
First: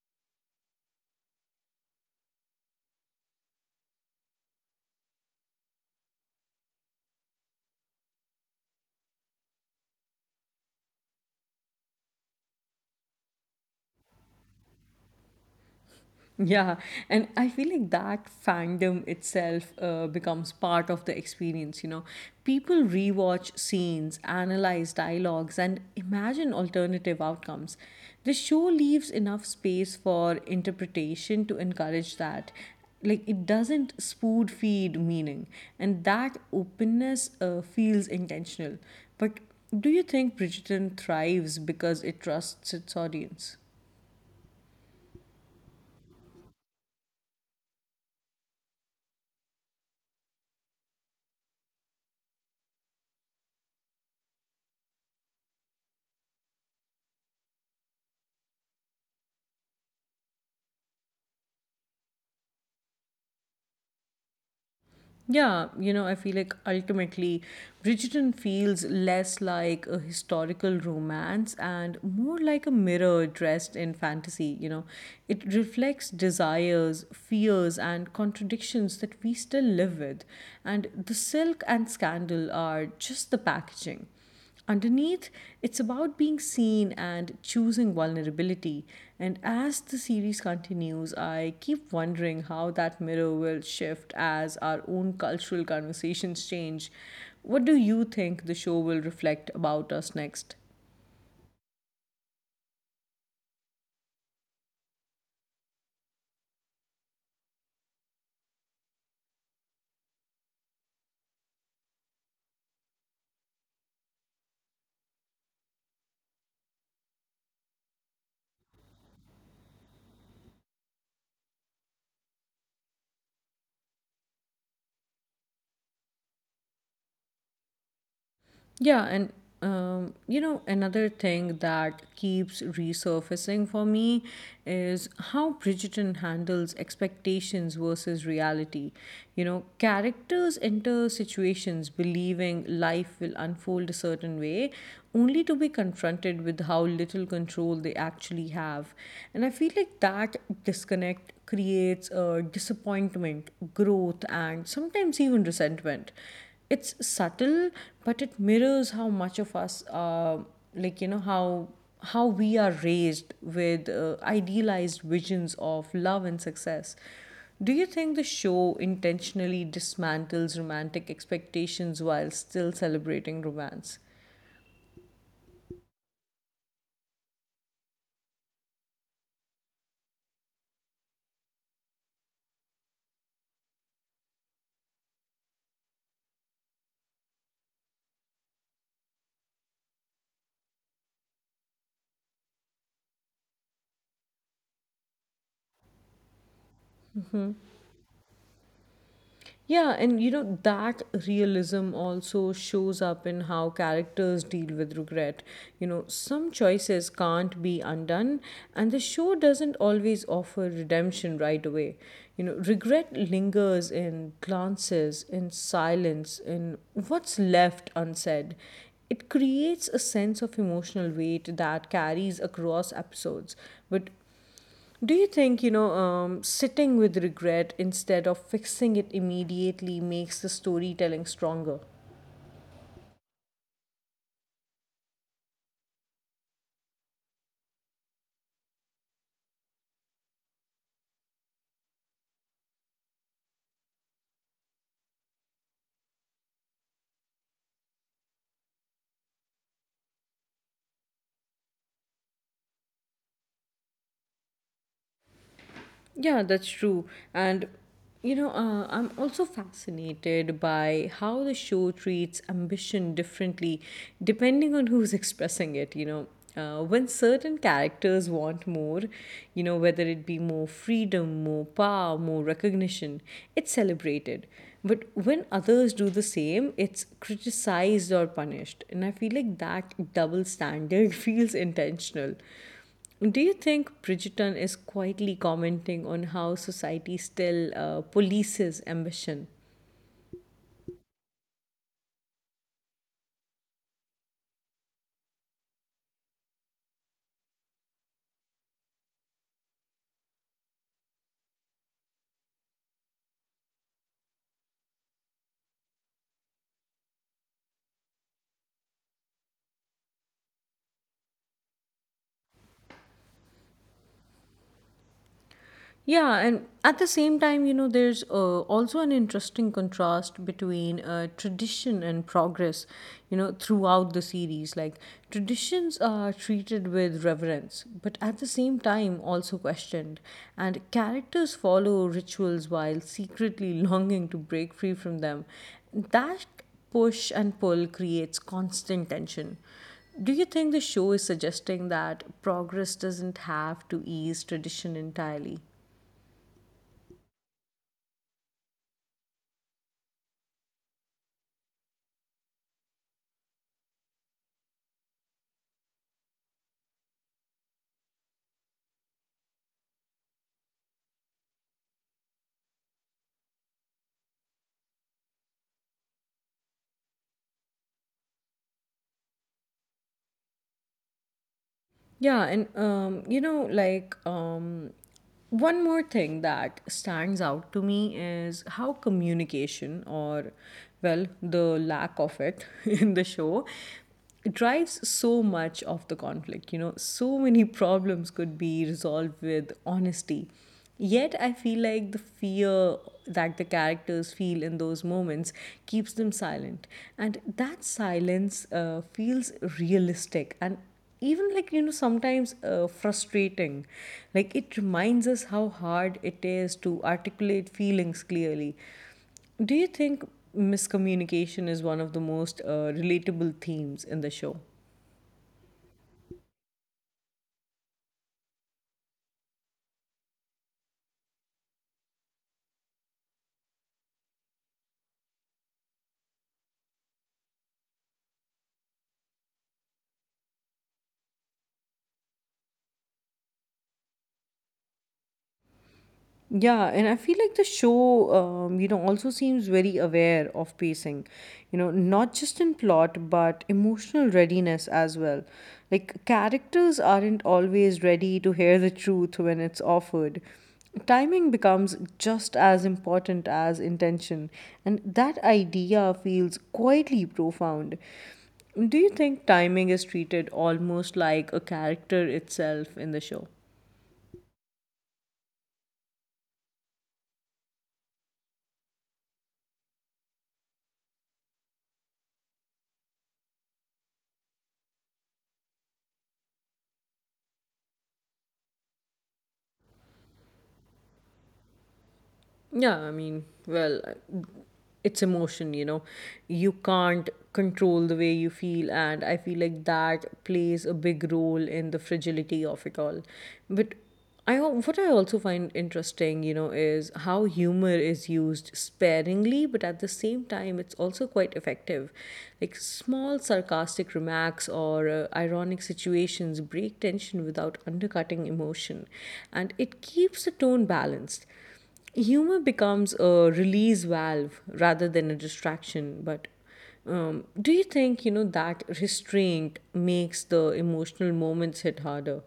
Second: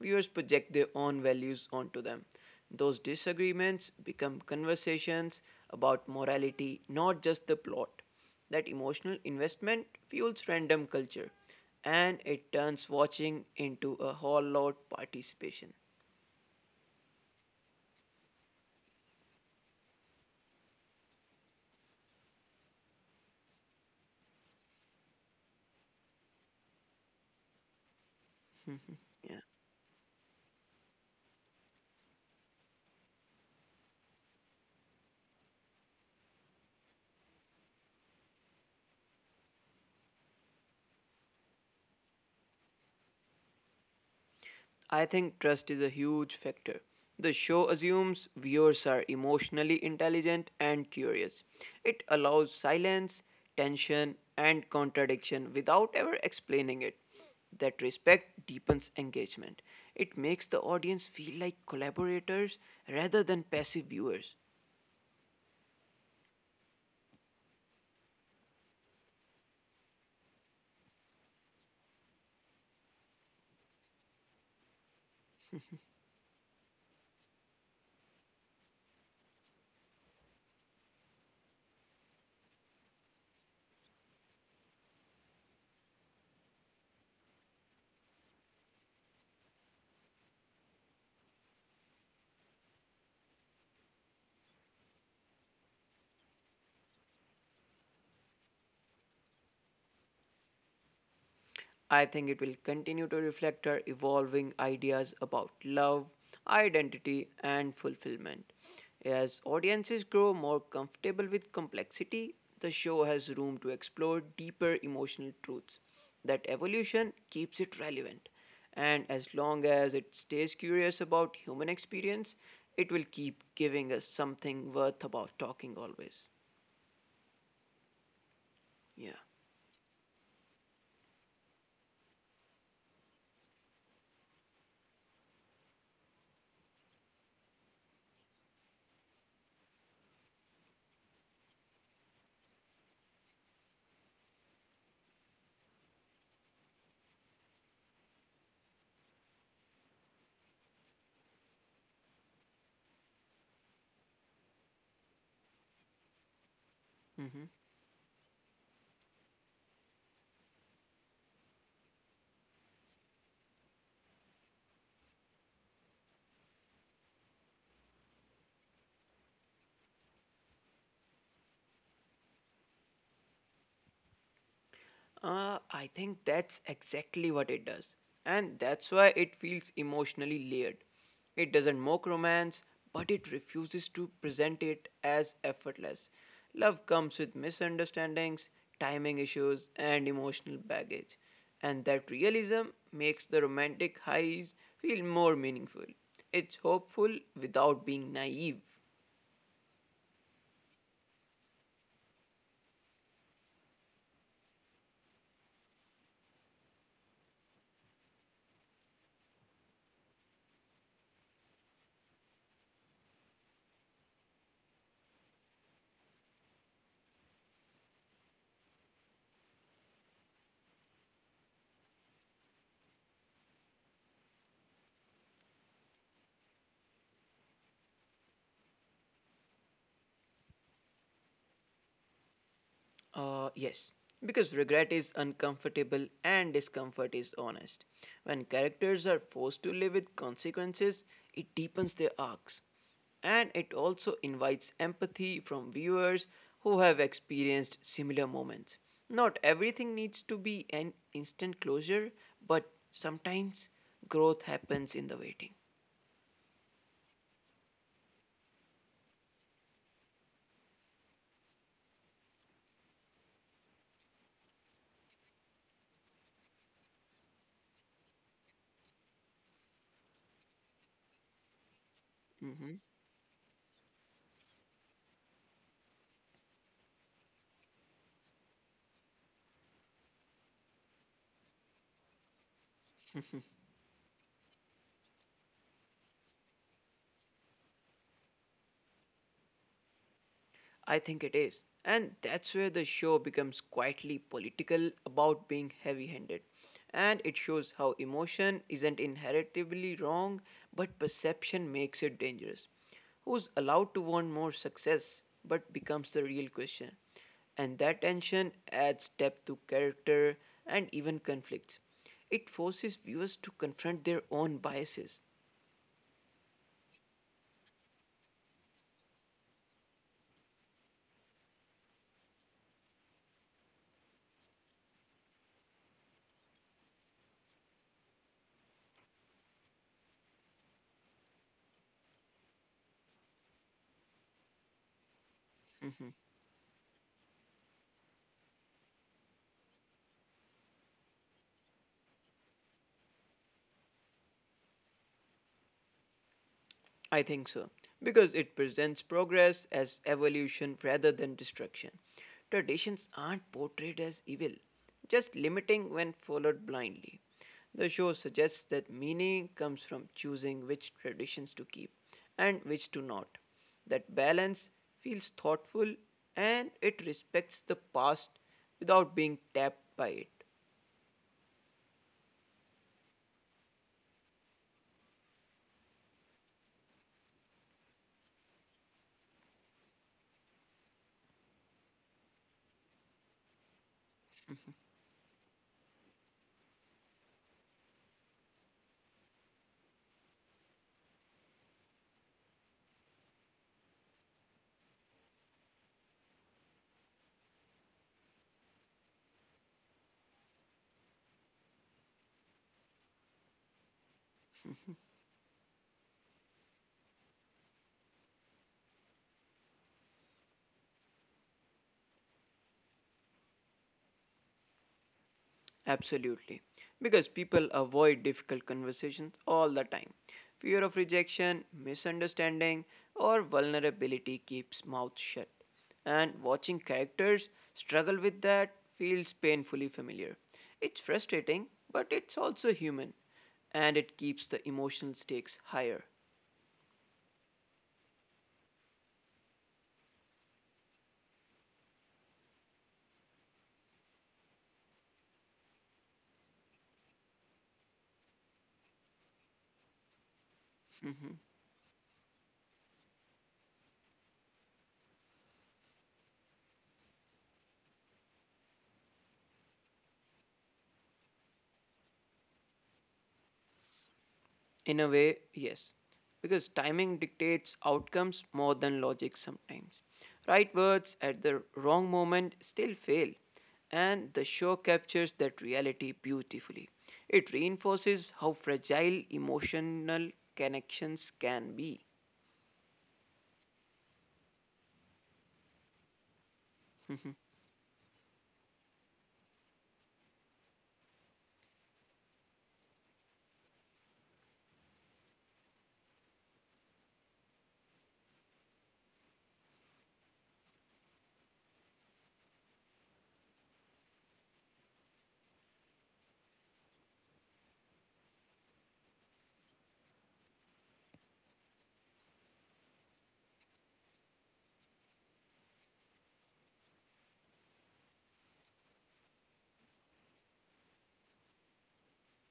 viewers project their own values onto them. Those disagreements become conversations about morality, not just the plot. That emotional investment fuels random culture and it turns watching into a whole lot participation. Yeah, and I feel like that fandom itself becomes part of the experience. You know, people rewatch scenes, analyze dialogues, and imagine alternative outcomes. The show leaves enough Yeah. space for interpretation to encourage that. Like, it doesn't spoon feed meaning, and that openness feels intentional. But do you think Bridgerton thrives because it trusts its audience? I think trust is a huge factor. The show assumes viewers are emotionally intelligent and curious. It allows silence, tension, and contradiction without ever explaining it. That respect deepens engagement. It makes the audience feel like collaborators rather than passive viewers. Yeah, you know, I feel like ultimately Bridgerton feels less like a historical romance and more like a mirror dressed in fantasy, you know. It reflects desires, fears, and contradictions that we still live with, and the silk and scandal are just the packaging. Underneath, it's about being seen and choosing vulnerability. And as the series continues, I keep wondering how that mirror will shift as our own cultural conversations change. What do you think the show will reflect about us next? I think it will continue to reflect our evolving ideas about love, identity, and fulfillment. As audiences grow more comfortable with complexity, the show has room to explore deeper emotional truths. That evolution keeps it relevant, and as long as it stays curious about human experience, it will keep giving us something worth about talking always. Yeah, and you know, Yeah. another thing that keeps resurfacing for me is how Bridgerton handles expectations versus reality. You know, characters enter situations believing life will unfold a certain way, only to be confronted with how little control they actually have. And I feel like that disconnect creates a disappointment, growth, and sometimes even resentment. It's subtle, but it Mm-hmm. mirrors how much of us like you know how we are raised with idealized visions of love and success. Do you think the show intentionally dismantles romantic expectations while still celebrating romance? I think that's exactly what it does. And that's why it feels emotionally layered. It doesn't mock romance, but it refuses to present it as effortless. Love comes with misunderstandings, timing issues, and emotional baggage. And that realism makes the romantic highs feel more meaningful. It's hopeful without being naive. Yeah, and you know, that realism also shows up in how characters deal with regret. You know, some choices can't be undone, and the show doesn't always offer redemption right away. You know, regret lingers in glances, in silence, in what's left unsaid. It creates a sense of emotional weight that carries across episodes. But do you think, you know, sitting with regret instead of fixing it immediately makes the storytelling stronger? Yes, because regret is uncomfortable and discomfort is honest. When characters are forced to live with consequences, it deepens their arcs. And it also invites empathy from viewers who have experienced similar moments. Not everything needs to be an instant closure, but sometimes growth happens in the waiting. Yeah, that's true. And you know, I'm also fascinated by how the show treats ambition differently depending on who's *laughs* expressing it, you know. When certain characters want more, you know, whether it be more freedom, more power, more Mm-hmm. recognition, it's celebrated. But when others do the same, it's criticized or punished. And I feel like that double standard *laughs* feels intentional. Do you think Bridgerton is quietly commenting on how society still polices ambition? I think it is. And that's where the show becomes quietly political about being heavy handed. And it shows how emotion isn't inherently wrong, but perception makes it dangerous. Who's allowed to want more success, but becomes the real question. And that tension adds depth to character and even conflicts. It forces viewers to confront their own biases. Yeah, and at the same time, there's also an interesting contrast between tradition and progress, you know, throughout the series. Like, traditions are treated with reverence, but at the same time, also questioned. And characters follow rituals while secretly *laughs* longing to break free from them. Mm-hmm. That push and pull creates constant tension. Do you think the show is suggesting that progress doesn't have to ease tradition entirely? I think so, because it presents progress as evolution rather than destruction. Traditions aren't portrayed as evil, just limiting when followed blindly. The show suggests that meaning comes from choosing which traditions to keep and which to not. That balance feels thoughtful and it respects the past without being tapped by it. Yeah, and you know, like one more thing that stands out to me is how communication, or well, the lack of it *laughs* in the show, drives so much of the conflict. You know, so many *laughs* problems could be resolved with honesty. Yet, I feel like the fear that the characters feel in those moments keeps them silent. And that silence feels realistic and even, like, sometimes, frustrating. Like, it reminds us how hard it is to articulate feelings clearly. Do you think miscommunication is one of the most relatable themes in the show? Absolutely. Because people avoid difficult conversations all the time. Fear of rejection, misunderstanding, or vulnerability keeps mouths shut. And watching characters struggle with that feels painfully familiar. It's frustrating, but it's also human, and it keeps the emotional stakes higher. Yeah, and I feel like the show, you know, also seems very aware of pacing, you know, not just in plot, but emotional readiness as well. Like, characters aren't always ready to hear the truth when it's offered. Timing becomes just as important as intention, and that idea feels quietly profound. Do you think timing is treated almost like a character itself in the show? In a way, yes. Because timing dictates outcomes more than logic sometimes. Right words at the wrong moment still fail, and the show captures that reality beautifully. It reinforces how fragile emotional connections can be. Yeah, I mean, well, it's emotion, you know. You can't *laughs* control the way you feel, and I feel like that plays a big role in the fragility of it all. But what I also find interesting, you know, is how humor is used sparingly, but at the same time, it's also quite effective. Like, small sarcastic remarks or ironic situations break tension without undercutting emotion, and it keeps the tone balanced. Humor becomes a release valve rather than a distraction. But do you think, that restraint makes the emotional moments hit harder?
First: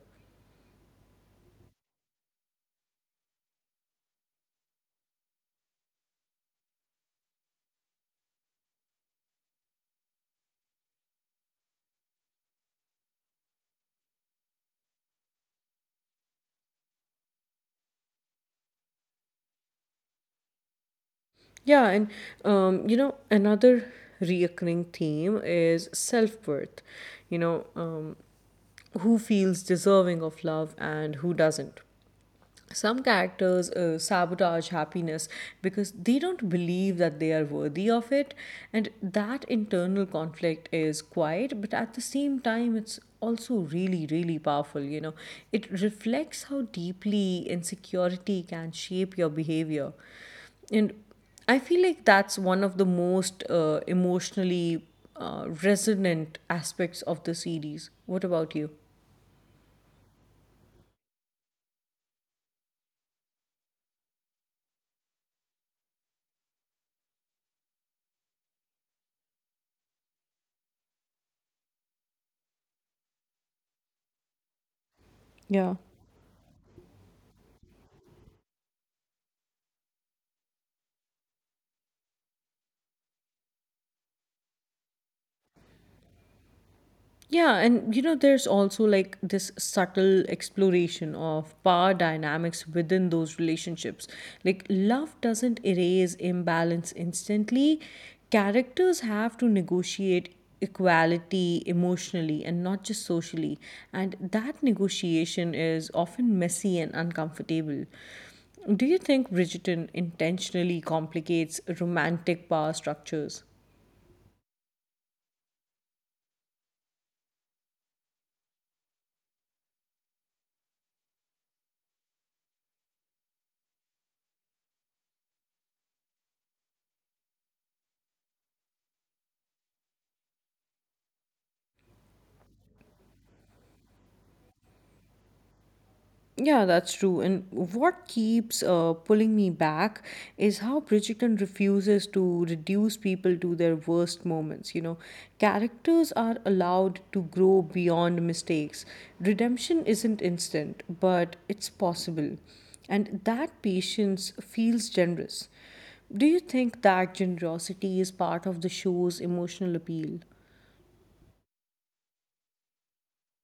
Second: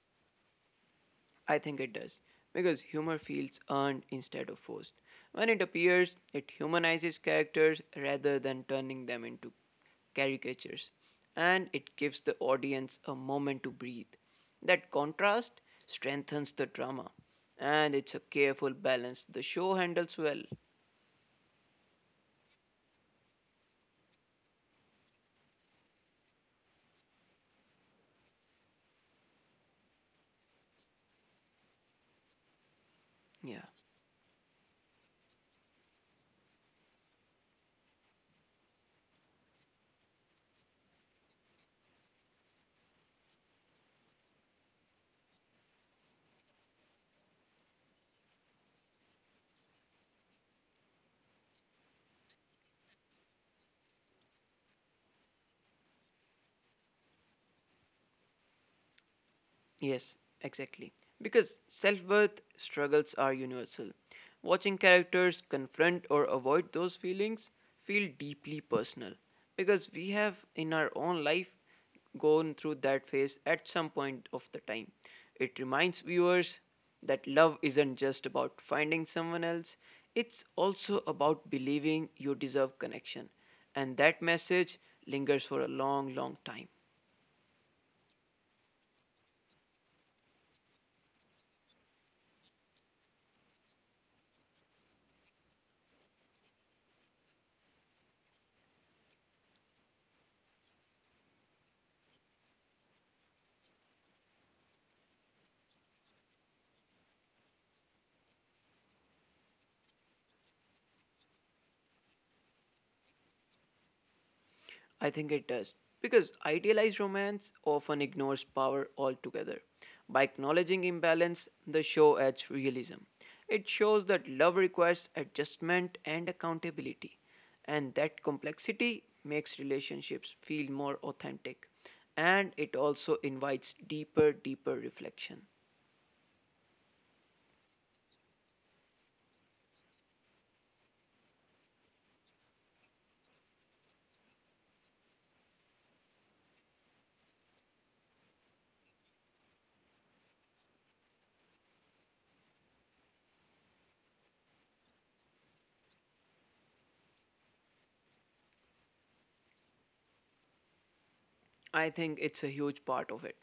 I think it does, because humor feels earned instead of forced. When it appears, it humanizes characters rather than turning them into caricatures, and it gives the audience a moment to breathe. That contrast strengthens the drama, and it's a careful balance the show handles well. Yeah, and you know, another reoccurring theme is self-worth. You know, who feels deserving of love and who doesn't. Some Yeah. characters sabotage happiness because they don't believe that they are worthy of it, and that internal conflict is quiet, but at the same time it's also really, really powerful, you know. It reflects how deeply insecurity can shape your behavior, and I feel like that's one of the most emotionally, resonant aspects of the series. What about you? Yes, exactly. Because self worth struggles are universal. Watching characters confront or avoid those feelings feel deeply personal because we have in our own life gone through that phase at some point of the time. It Yeah. reminds viewers that love isn't just about finding someone else, it's also about believing you deserve connection. And that message lingers for a long, long time. Yeah, and you know, there's also like this subtle exploration of power dynamics within those relationships. Like, love doesn't erase imbalance instantly. Characters have to negotiate equality emotionally and not just socially. And that negotiation is often messy and uncomfortable. Do you think Bridgerton intentionally complicates romantic power structures? I think it does. Because idealized romance often ignores power altogether. By acknowledging imbalance, the show adds realism. It shows that love requires adjustment and accountability, and that complexity makes relationships feel more authentic. And it also invites deeper, deeper reflection. Yeah, that's true. And what keeps pulling me back is how Bridgerton refuses to reduce people to their worst moments. You know, characters are allowed to grow beyond mistakes. Redemption isn't instant, but it's possible. And that patience feels generous. Do you think that generosity is part of the show's emotional appeal? I think it's a huge part of it.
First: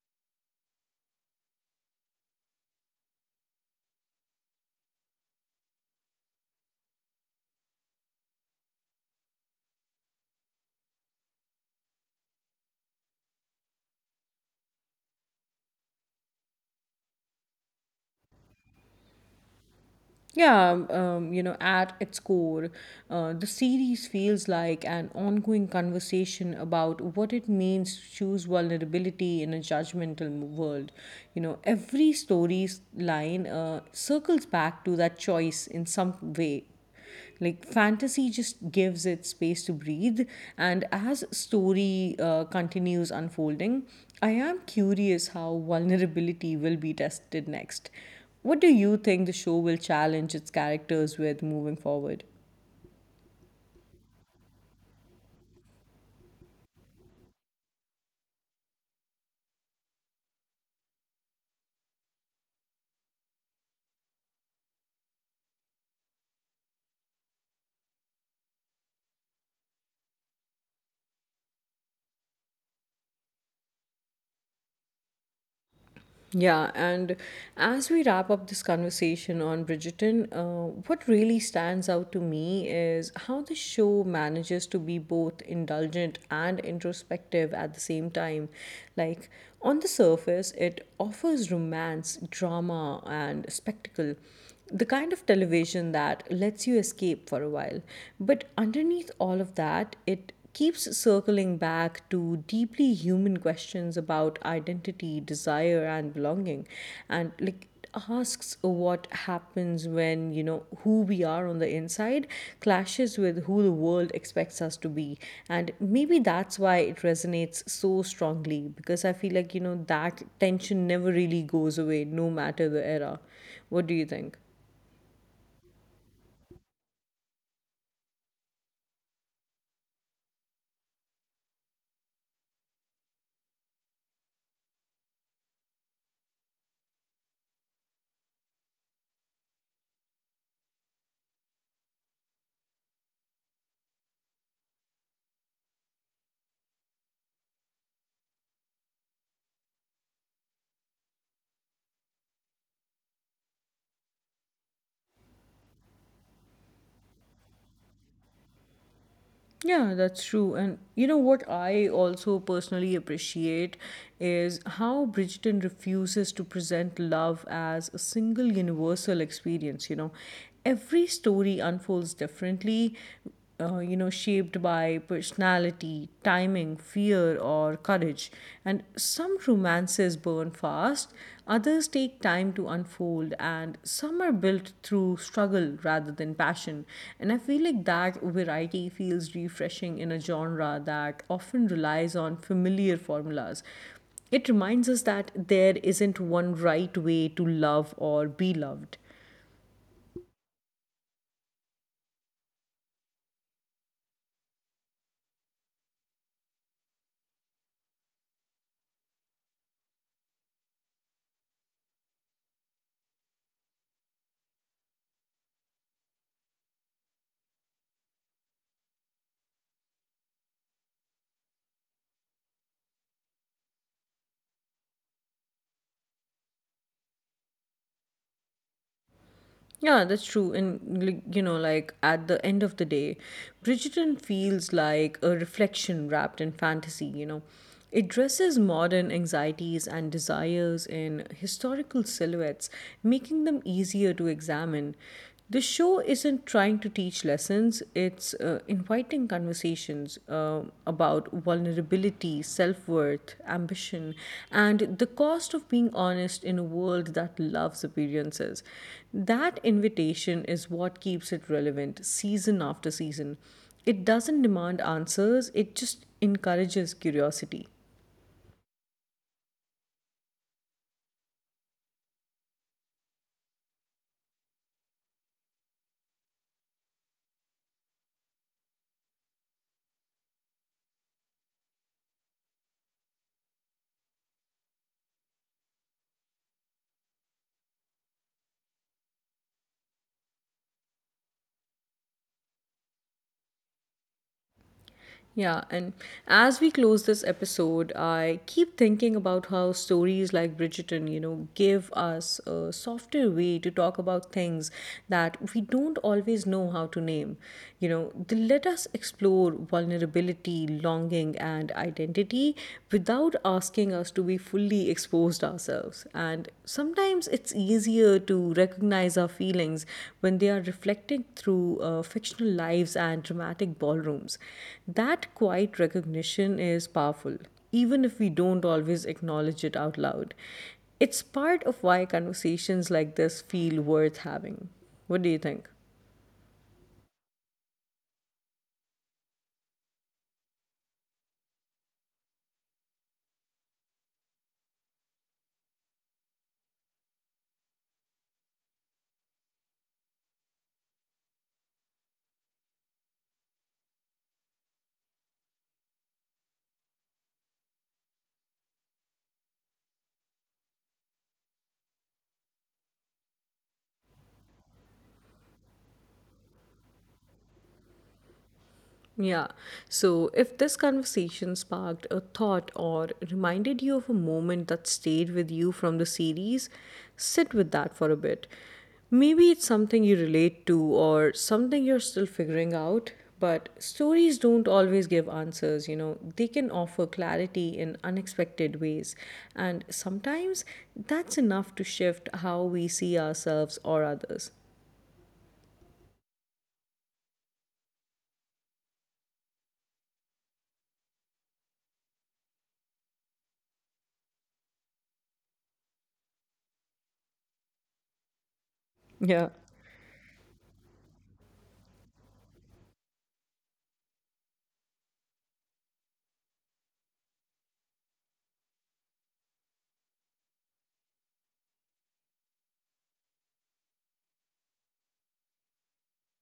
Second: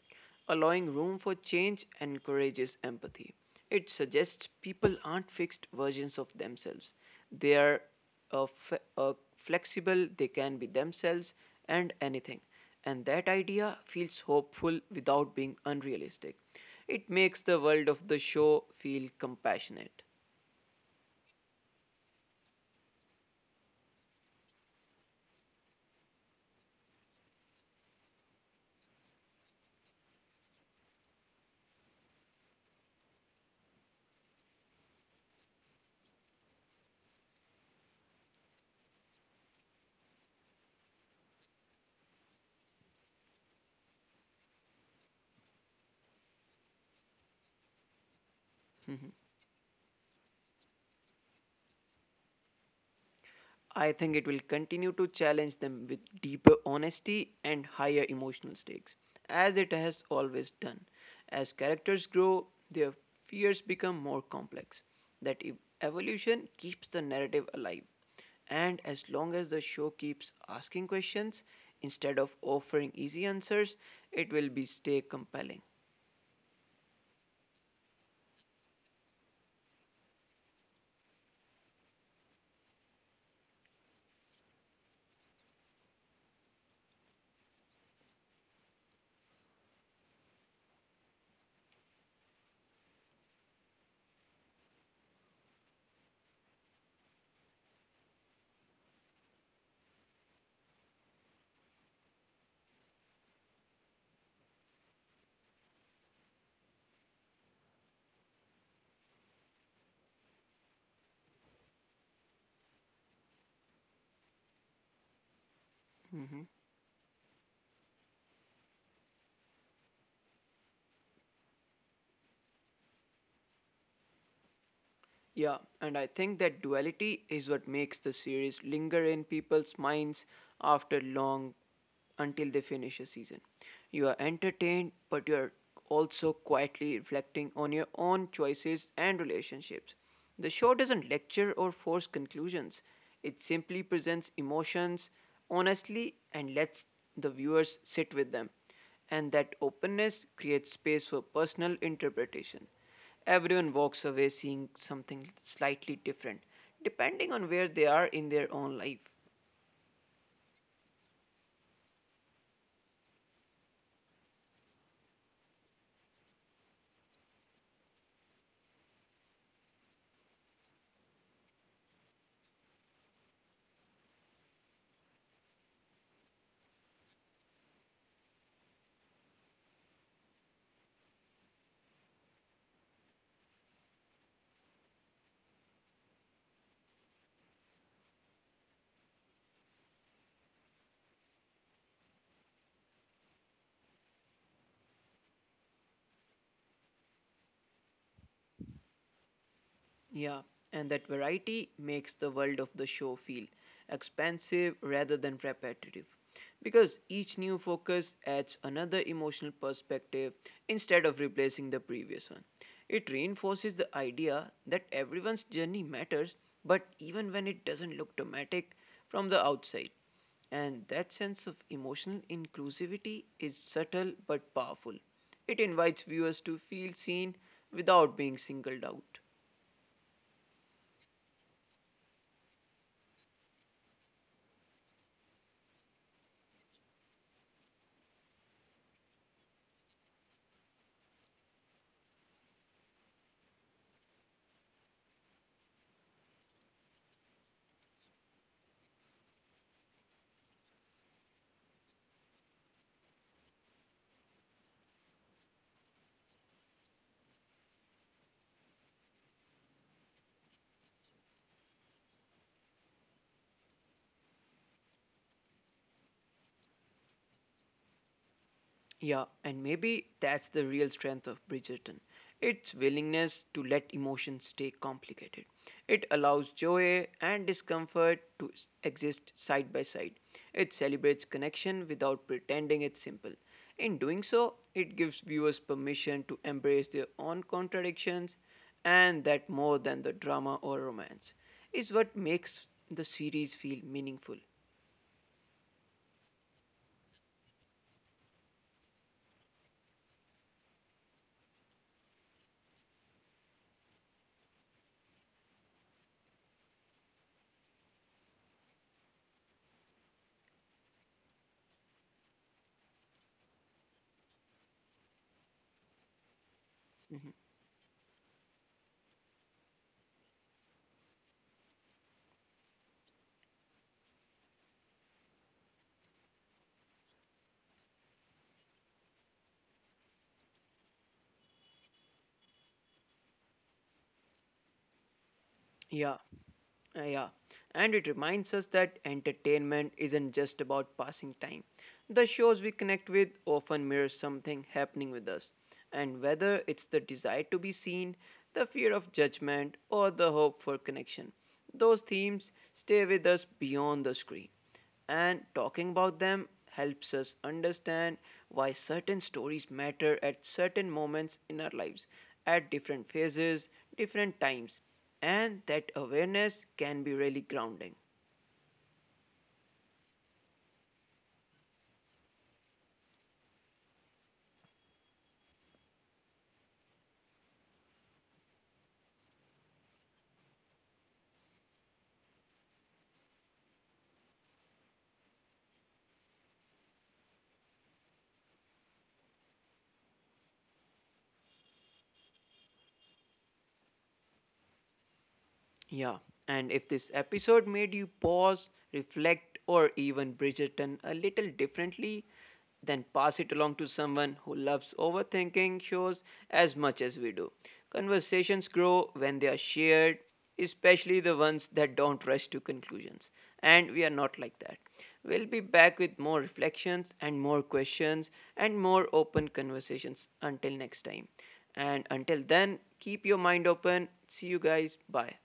Allowing room for change encourages empathy. It suggests people aren't fixed versions of themselves. They are flexible, they can be themselves and anything. And that idea feels hopeful without being unrealistic. It makes the world of the show feel compassionate. Yeah, you know, at its core, the series feels like an ongoing conversation about what it means to choose vulnerability in a world. You know, every story's line circles back to that choice in some way. Like, fantasy just gives it space to breathe, and as story continues unfolding, I am curious how vulnerability will be tested next. What do you think the show will challenge its characters with moving forward? I think it will continue to challenge them with deeper honesty and higher emotional stakes, as it has always done. As characters grow, their fears become more complex. That ev- evolution keeps the narrative alive. And as long as the show keeps asking questions instead of offering easy answers, it will be stay compelling. Yeah, and as we wrap up this conversation on Bridgerton, what really stands out to me is how the show manages to be both indulgent and introspective at the same time. Like, on the surface, it offers romance, drama, and spectacle, the kind of television that lets you escape for a while. But underneath all of that, it keeps circling back to deeply human questions about identity, desire, and belonging, and, like, asks what happens when who we are on the inside clashes with who the world expects us to be. And maybe that's why it resonates so strongly, because I feel like, that tension never really goes away, no matter the era. What do you think? Yeah, and I think that duality is what makes the series linger in people's minds after long until they finish a season. You are entertained, but you are also quietly reflecting on your own choices and relationships. The show doesn't lecture or force conclusions, it simply presents emotions honestly and lets the viewers sit with them. And that openness creates space for personal interpretation. Everyone walks away seeing something slightly different, depending on where they are in their own life. Yeah, that's true. And you know what I also personally appreciate is how Bridgerton refuses to present love as a single universal experience. You know, every story unfolds differently, you know, shaped by personality, timing, fear, or courage. And some romances burn fast, others take time to unfold, and some are built through struggle rather than passion. And I feel like that variety feels refreshing in a genre that often relies on familiar formulas. It reminds us that there isn't one right way to love or be loved. Yeah, and that variety makes the world of the show feel expansive rather than repetitive. Because each new focus adds another emotional perspective instead of replacing the previous one. It reinforces the idea that everyone's journey matters, but even when it doesn't look dramatic from the outside. And that sense of emotional inclusivity is subtle but powerful. It invites viewers to feel seen without being singled out. Yeah, that's true. And, like, you know, like, at the end of the day, Bridgerton feels like a reflection wrapped in fantasy, you know. It dresses modern anxieties and desires in historical silhouettes, making them easier to examine. The show isn't trying to teach lessons, it's inviting conversations about vulnerability, self worth, ambition, and the cost of being honest in a world that loves appearances. That invitation is what keeps it relevant season after season. It doesn't demand answers, it just encourages curiosity. Yeah, and maybe that's the real strength of Bridgerton. Its willingness to let emotions stay complicated. It allows joy and discomfort to exist side by side. It celebrates connection without pretending it's simple. In doing so, it gives viewers permission to embrace their own contradictions, and that more than the drama or romance is what makes the series feel meaningful. Yeah, and as we close this episode, I keep thinking about how stories like Bridgerton, you know, give us a softer way to talk about things that we don't always know how to name. You know, they let us explore vulnerability, longing, and identity without asking us to be fully exposed against ourselves. And sometimes it's easier to recognize our feelings when they are reflected through fictional lives and dramatic ballrooms. That quiet recognition is powerful, even if we don't always acknowledge it out loud. It's part of why conversations like this feel worth having. What do you think? Yeah, yeah. And it reminds us that entertainment isn't just about passing time. The shows we connect with often mirror something happening with us. And whether it's the desire to be seen, the fear of judgment, or the hope for connection, those themes stay with us beyond the screen and talking about them helps us understand why certain stories matter at certain moments in our lives, at different phases, different times, and that awareness can be really grounding. Yeah. So if this conversation sparked a thought or reminded you of a moment that stayed with you from the series, sit with that for a bit. Maybe it's something you relate to or something you're still figuring out, but stories don't always give answers, you know. They can offer clarity in unexpected ways, and sometimes that's enough to shift how we see ourselves or others. Yeah, and if this episode made you pause, reflect, or even Bridgerton a little differently, then pass it along to someone who loves overthinking shows as much as we do. Conversations Yeah. grow when they are shared, especially the ones that don't rush to conclusions. And we are not like that. We'll be back with more reflections and more questions and more open conversations until next time. And until then, keep your mind open. See you guys. Bye.